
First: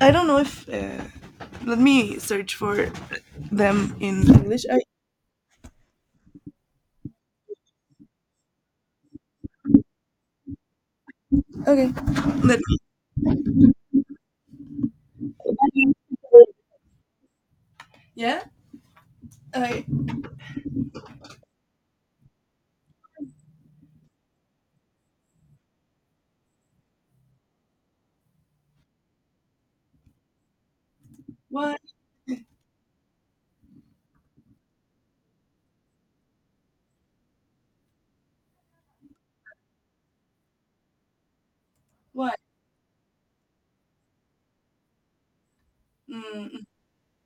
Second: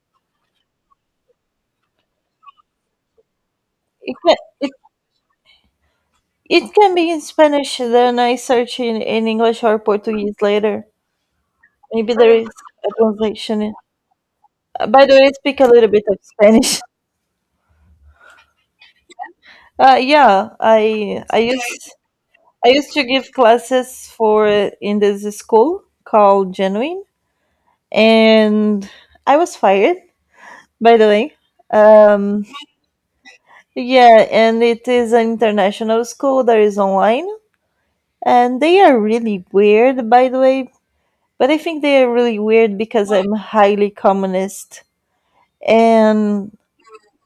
[SPEAKER 1] I don't know if let me search for them
[SPEAKER 2] it
[SPEAKER 1] in
[SPEAKER 2] can,
[SPEAKER 1] English.
[SPEAKER 2] it, it can be in Spanish, then I search in English or Portuguese later,
[SPEAKER 1] Okay.
[SPEAKER 2] maybe there is
[SPEAKER 1] Let me.
[SPEAKER 2] a translation. By the way, I speak a little bit of Spanish.
[SPEAKER 1] Yeah. Okay.
[SPEAKER 2] Yeah, I used to give classes for in this school called Genuine, and I was fired. By the way,
[SPEAKER 1] What?
[SPEAKER 2] um, yeah, and it is an international school that is online, and they are really weird. By the way, but I think they are
[SPEAKER 1] What?
[SPEAKER 2] really weird because I'm highly communist, and
[SPEAKER 1] Mm.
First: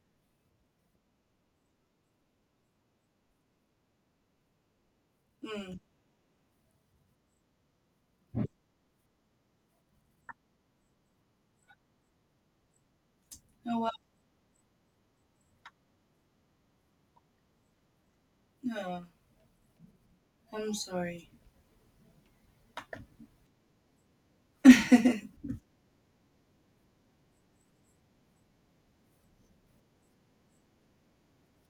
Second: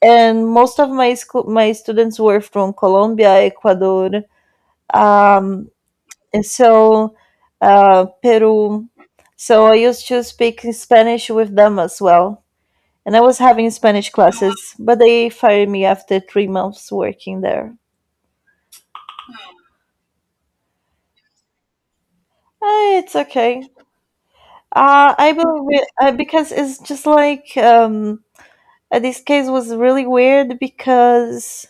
[SPEAKER 2] most of my students were from Colombia, Ecuador,
[SPEAKER 1] Mm.
[SPEAKER 2] Um,
[SPEAKER 1] Mm.
[SPEAKER 2] and so, Peru. So I used to speak Spanish with them as well. And I was having
[SPEAKER 1] Oh wow.
[SPEAKER 2] Spanish classes, but they fired me after three months working there.
[SPEAKER 1] No. I'm sorry.
[SPEAKER 2] Eh, it's okay. I believe it, because it's just like this case was really weird because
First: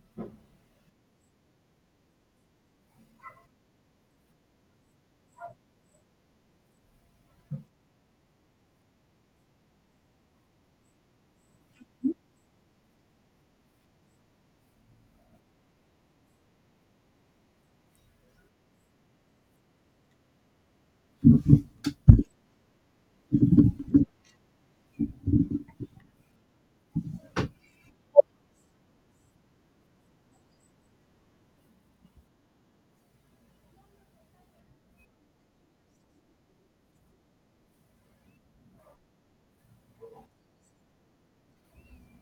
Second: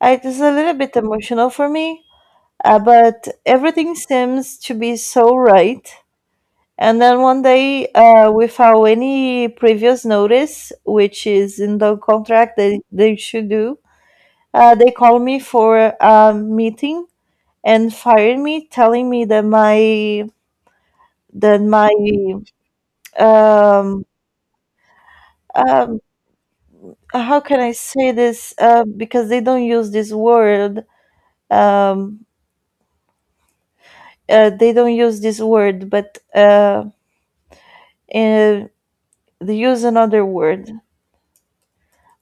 [SPEAKER 2] I, it was a little bit emotional for me, but everything seems to be so right. And then one day, without any previous notice, which is in the contract that they should do, they called me for a meeting and fired me, telling me that my um, um, how can I say this? Because they don't use this word. Um, they don't use this word, but they use another word.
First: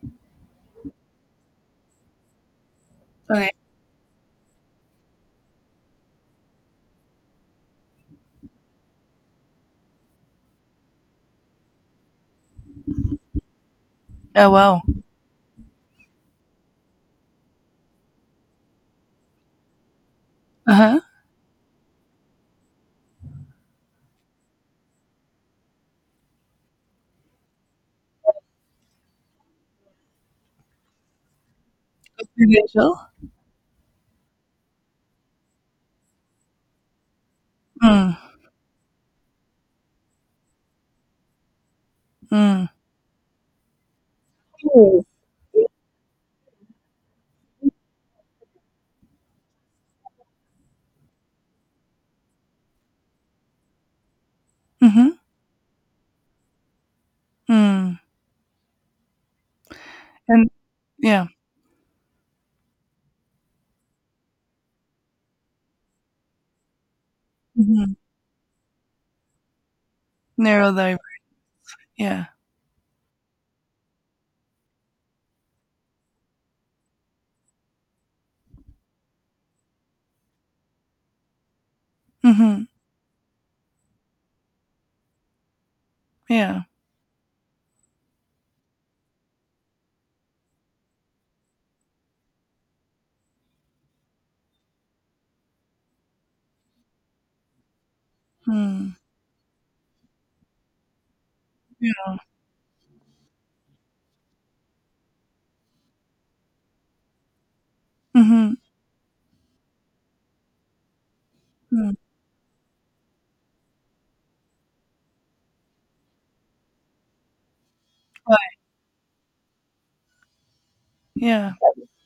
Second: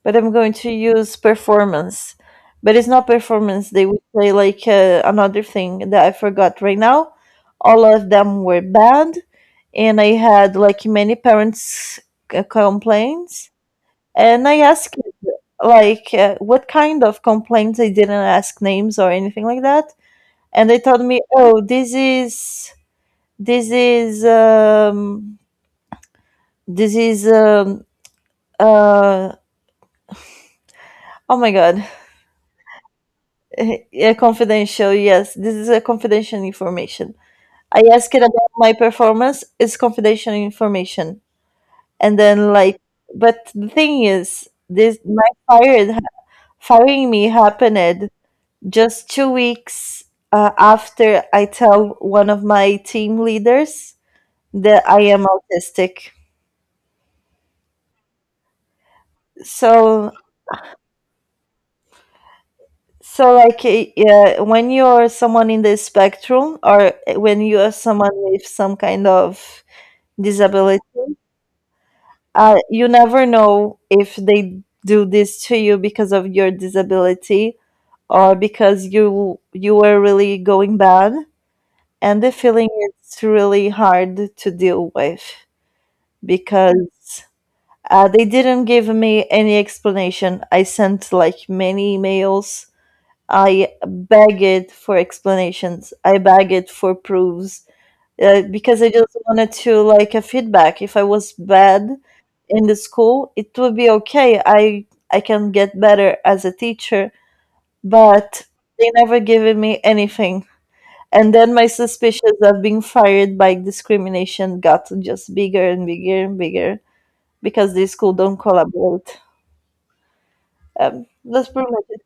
[SPEAKER 2] But I'm going to use performance. But it's not
[SPEAKER 1] Okay.
[SPEAKER 2] performance. They would play like, another thing that I forgot right now. All of them were bad, and I had like many parents' c- complaints. And
[SPEAKER 1] Oh
[SPEAKER 2] I
[SPEAKER 1] wow.
[SPEAKER 2] asked like, what kind of complaints. I didn't ask names or anything like that. And
[SPEAKER 1] Uh
[SPEAKER 2] they
[SPEAKER 1] huh.
[SPEAKER 2] told me, "Oh, this is this is um, this is um, uh, oh my god,
[SPEAKER 1] Residential.
[SPEAKER 2] yeah, confidential. Yes, this is a confidential information. I asked it
[SPEAKER 1] Mm.
[SPEAKER 2] about my performance. It's confidential information." And then
[SPEAKER 1] Mm.
[SPEAKER 2] like, but the thing is, this
[SPEAKER 1] Mm-hmm.
[SPEAKER 2] my fired firing me happened just 2 weeks after I tell one of my team leaders that I
[SPEAKER 1] Mm.
[SPEAKER 2] am autistic.
[SPEAKER 1] Mm.
[SPEAKER 2] So
[SPEAKER 1] And yeah.
[SPEAKER 2] so like eh, yeah, when you're someone in the spectrum or when you are
[SPEAKER 1] Mm-hmm.
[SPEAKER 2] someone with some kind of
[SPEAKER 1] Narrow
[SPEAKER 2] disability,
[SPEAKER 1] diver. Yeah.
[SPEAKER 2] you never know if they do this to you because of your disability or because you were really going bad, and the
[SPEAKER 1] Mm-hmm.
[SPEAKER 2] feeling is really hard to deal with
[SPEAKER 1] Yeah.
[SPEAKER 2] because they didn't give me any explanation. I sent like many emails, I begged for explanations, I begged for proofs, because I
[SPEAKER 1] Mm.
[SPEAKER 2] just wanted to like a feedback. If I was bad
[SPEAKER 1] Yeah.
[SPEAKER 2] in the school, it would be okay. I can get better as a teacher, but
[SPEAKER 1] Mm-hmm.
[SPEAKER 2] they never given me anything. And then my
[SPEAKER 1] Mm.
[SPEAKER 2] suspicions of being fired by discrimination got just bigger and bigger and bigger because the school don't
[SPEAKER 1] What?
[SPEAKER 2] collaborate. That's
[SPEAKER 1] Yeah.
[SPEAKER 2] pretty much it.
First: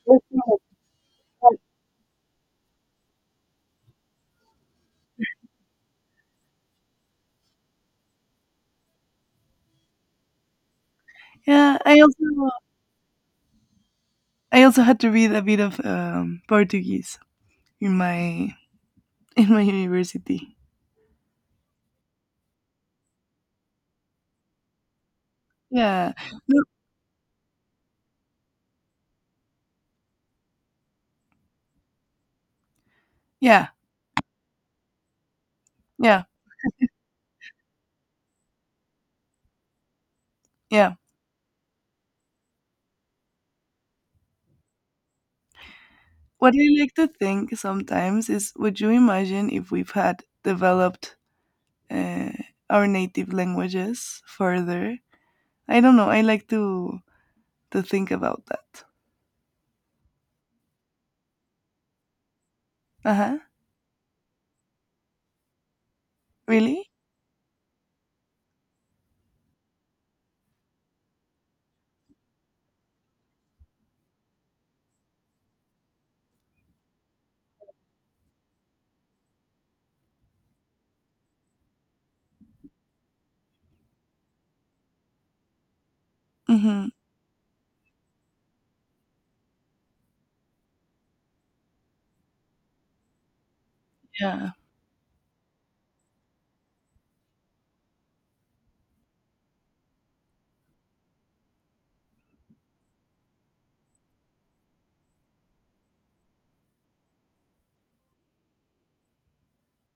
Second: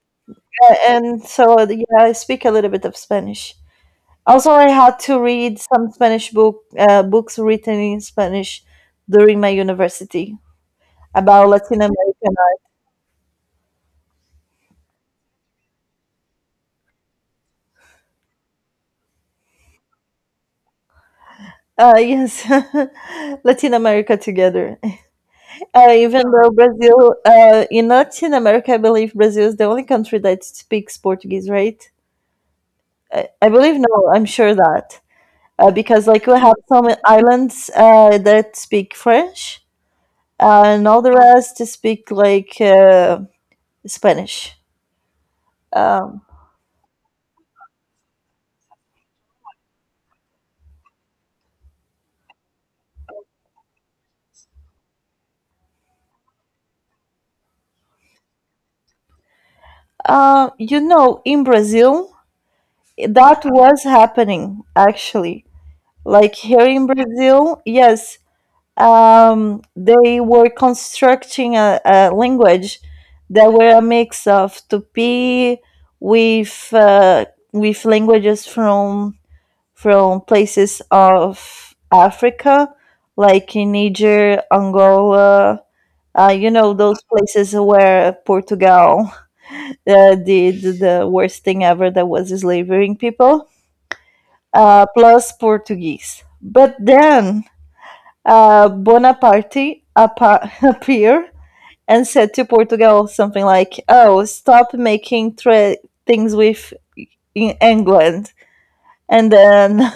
[SPEAKER 2] And so yeah, I speak a little bit of Spanish. Also, I had to read some Spanish books written in Spanish during my university about
[SPEAKER 1] Yeah.
[SPEAKER 2] Latin
[SPEAKER 1] I
[SPEAKER 2] America.
[SPEAKER 1] also had to read a bit of Portuguese in my in my university.
[SPEAKER 2] Yes, Latin America together.
[SPEAKER 1] Yeah.
[SPEAKER 2] Even though
[SPEAKER 1] No,
[SPEAKER 2] Brazil, in Latin America, I believe Brazil is the only country that speaks Portuguese, right? I
[SPEAKER 1] yeah,
[SPEAKER 2] believe no. I'm sure that, because
[SPEAKER 1] yeah,
[SPEAKER 2] like we have some islands that speak French, and
[SPEAKER 1] yeah.
[SPEAKER 2] all the rest speak like, Spanish. Um,
[SPEAKER 1] What I like to think sometimes is, would you imagine if we've had developed uh, our native languages further? I don't know. I like to think about that.
[SPEAKER 2] You know, in Brazil,
[SPEAKER 1] Uh-huh.
[SPEAKER 2] that was happening actually. Like here in
[SPEAKER 1] Really?
[SPEAKER 2] Brazil, yes, they were constructing a language that were a mix of Tupi with, with languages from places of Africa, like in Niger, Angola. You know
[SPEAKER 1] Mhm.
[SPEAKER 2] those places where Portugal did the worst thing ever that was enslaving people,
[SPEAKER 1] Yeah.
[SPEAKER 2] plus Portuguese. But then, Bonaparte appa- appeared and said to Portugal something like, "Oh, stop making tra- things with in England." And then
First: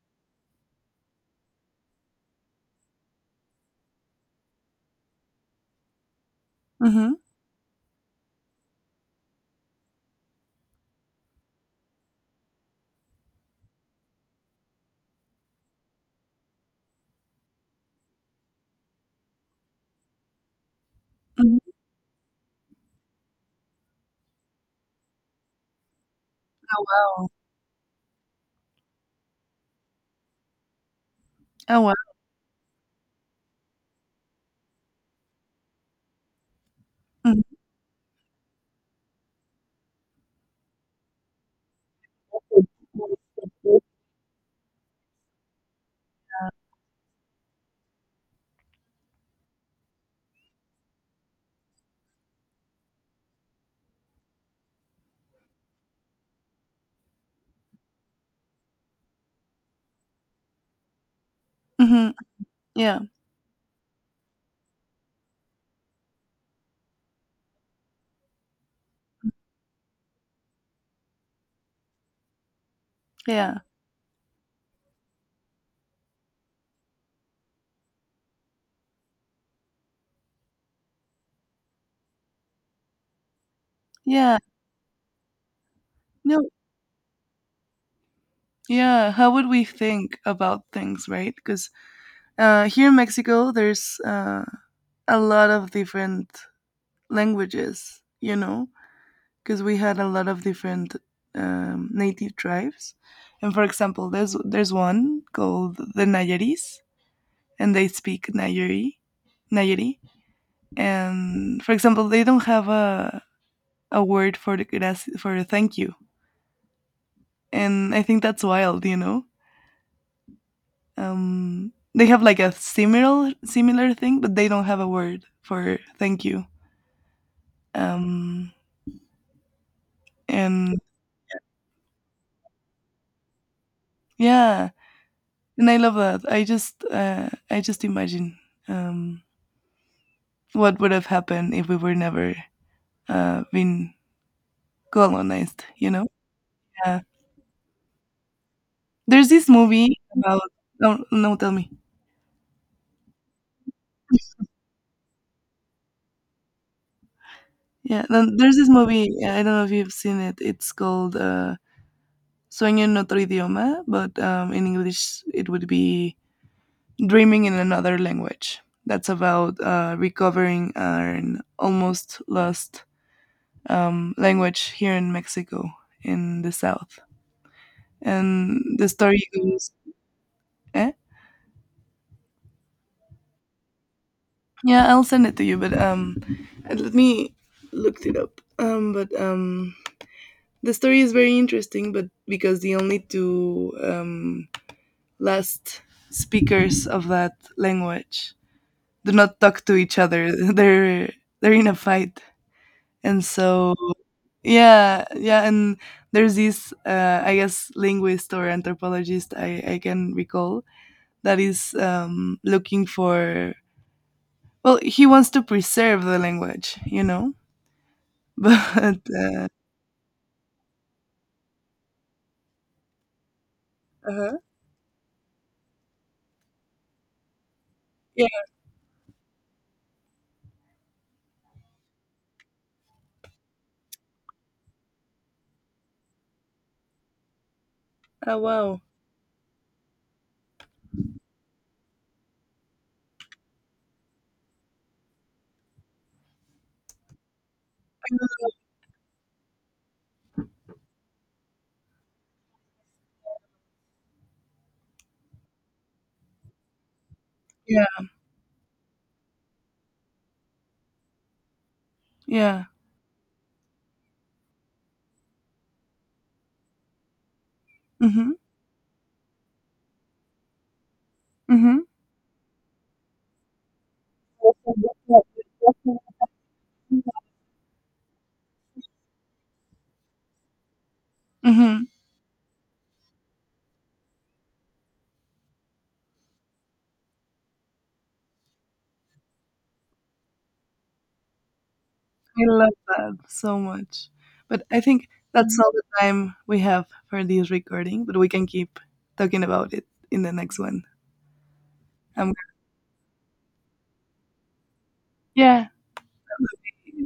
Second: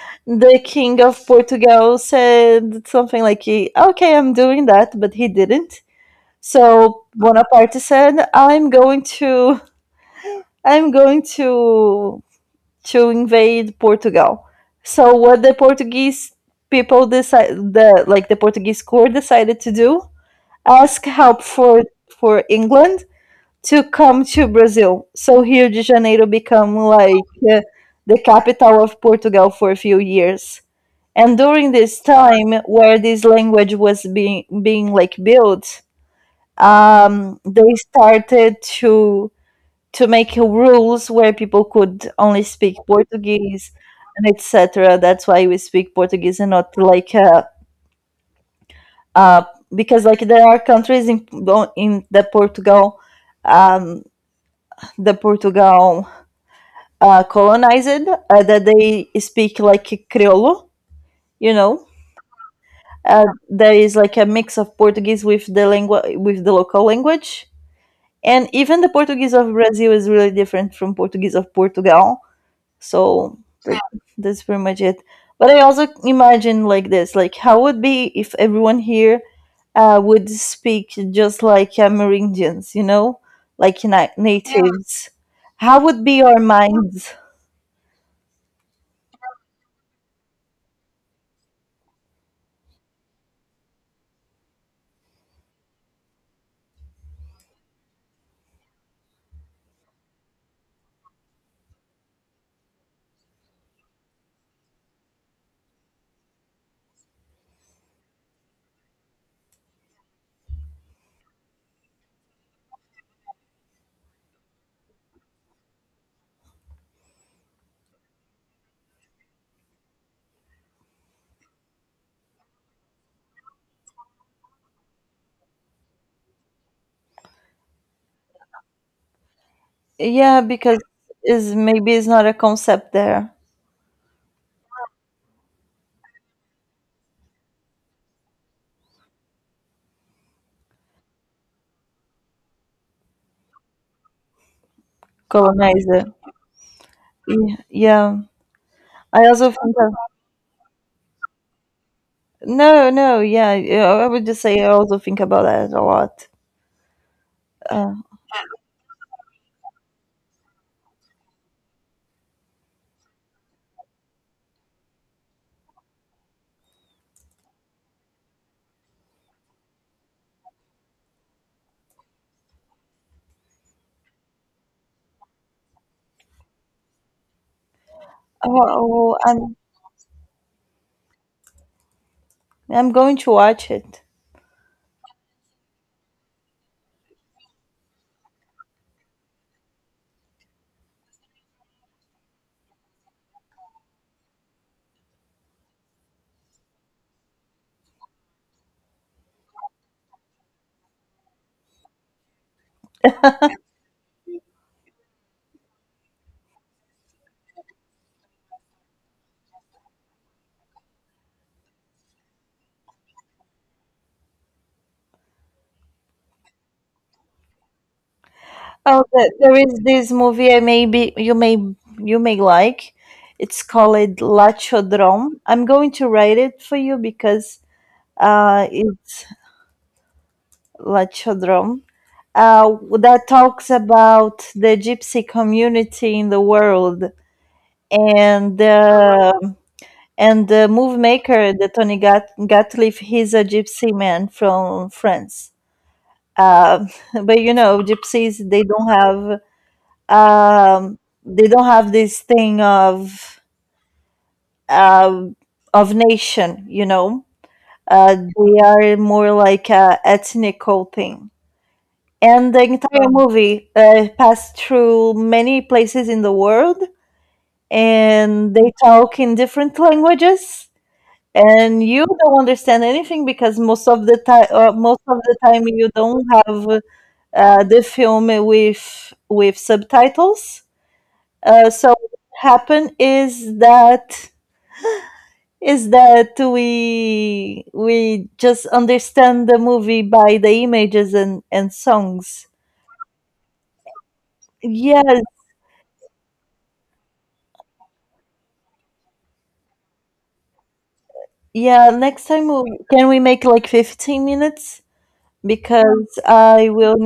[SPEAKER 2] the king of Portugal said something like, "Okay, I'm doing that," but he didn't. So
[SPEAKER 1] Mhm.
[SPEAKER 2] Bonaparte said, "I'm going to, I'm going to invade Portugal." So what the Portuguese people decide, the Portuguese court decided to do, ask help
[SPEAKER 1] Mhm.
[SPEAKER 2] for England to come to Brazil. So Rio de Janeiro become
[SPEAKER 1] Oh
[SPEAKER 2] like,
[SPEAKER 1] wow.
[SPEAKER 2] uh, the capital of Portugal for a few years. And during
[SPEAKER 1] Oh wow.
[SPEAKER 2] this time, where this language was being like built,
[SPEAKER 1] Mhm.
[SPEAKER 2] they started to make rules where people could only speak Portuguese and etc. That's why we speak Portuguese and not like uh, because like there are countries in the Portugal, um, the Portugal colonized, that they speak like Criollo, you know.
[SPEAKER 1] Mhm. Yeah.
[SPEAKER 2] There is like a mix of Portuguese with the langu- with the local language, and even the Portuguese of Brazil is really different from Portuguese of Portugal. So
[SPEAKER 1] Yeah.
[SPEAKER 2] th- that's pretty much it. But I also imagine like this, like how would be if everyone here would speak just like, Amerindians, you know, like na- yeah,
[SPEAKER 1] Yeah.
[SPEAKER 2] natives. How would be our
[SPEAKER 1] No.
[SPEAKER 2] minds?
[SPEAKER 1] Yeah. How would we think about things, right? Because here in Mexico, there's a lot of different languages, you know, because we had a lot of different native tribes. And for example, there's one called the Nayaris, and they speak Nayari, Nayari. And for example, they don't have a word for for the thank you, and I think that's wild, you know. They have like a similar thing, but they don't have a word for thank you. Um,
[SPEAKER 2] Yeah, because
[SPEAKER 1] and
[SPEAKER 2] is maybe it's not a concept there,
[SPEAKER 1] yeah, and I love that. I just imagine um, what would have happened if we were never been colonized, you
[SPEAKER 2] colonizer.
[SPEAKER 1] know. Yeah.
[SPEAKER 2] Yeah, yeah. I
[SPEAKER 1] There's
[SPEAKER 2] also
[SPEAKER 1] this
[SPEAKER 2] think of,
[SPEAKER 1] movie about. No, no, tell me.
[SPEAKER 2] no, no, yeah, yeah, I would just say I also think about that a lot. Uh,
[SPEAKER 1] Yeah, then there's this movie. I don't know if you've seen it. It's called Sueño en otro idioma, but in English it would be Dreaming in Another Language. That's about recovering an almost lost language here in Mexico in the South. And the
[SPEAKER 2] oh,
[SPEAKER 1] story
[SPEAKER 2] I'm
[SPEAKER 1] goes, eh?
[SPEAKER 2] going to watch it.
[SPEAKER 1] Yeah, I'll send it to you, but and let me looked it up, but the story is very interesting, but because the only two last speakers of that language do not talk to each other, they're in a fight. And so, yeah, yeah. And there's this I guess linguist or anthropologist I can recall, that is looking for. Well, he wants to preserve the language, you know. But
[SPEAKER 2] Oh, there is this movie I maybe you may like. It's called
[SPEAKER 1] uh
[SPEAKER 2] La Chodron. I'm going to write it for you because,
[SPEAKER 1] yeah.
[SPEAKER 2] it's La Chodron. That talks about the gypsy community in the world
[SPEAKER 1] Oh
[SPEAKER 2] and,
[SPEAKER 1] wow.
[SPEAKER 2] and the move maker, the Tony Gatliff, he's a gypsy man from France. Uh, but you know,
[SPEAKER 1] I
[SPEAKER 2] gypsies
[SPEAKER 1] love-
[SPEAKER 2] um, they don't have this thing um of nation, you know.
[SPEAKER 1] Yeah.
[SPEAKER 2] They are more like a ethnical thing. And the
[SPEAKER 1] Yeah.
[SPEAKER 2] entire, oh, movie passed through many places in the world,
[SPEAKER 1] Mhm.
[SPEAKER 2] and they talk in different languages, and
[SPEAKER 1] Mhm.
[SPEAKER 2] you don't understand anything because most of the time, you don't have, the film with subtitles.
[SPEAKER 1] Mhm.
[SPEAKER 2] So what happened is that we just understand the movie by the images and
[SPEAKER 1] I
[SPEAKER 2] songs.
[SPEAKER 1] love that so much. But I think
[SPEAKER 2] Yes,
[SPEAKER 1] that's all the time we have for this recording. But we can keep talking about it in the next one.
[SPEAKER 2] yeah. Next
[SPEAKER 1] Um,
[SPEAKER 2] time, we, can we make like 15 minutes?
[SPEAKER 1] yeah.
[SPEAKER 2] Because I will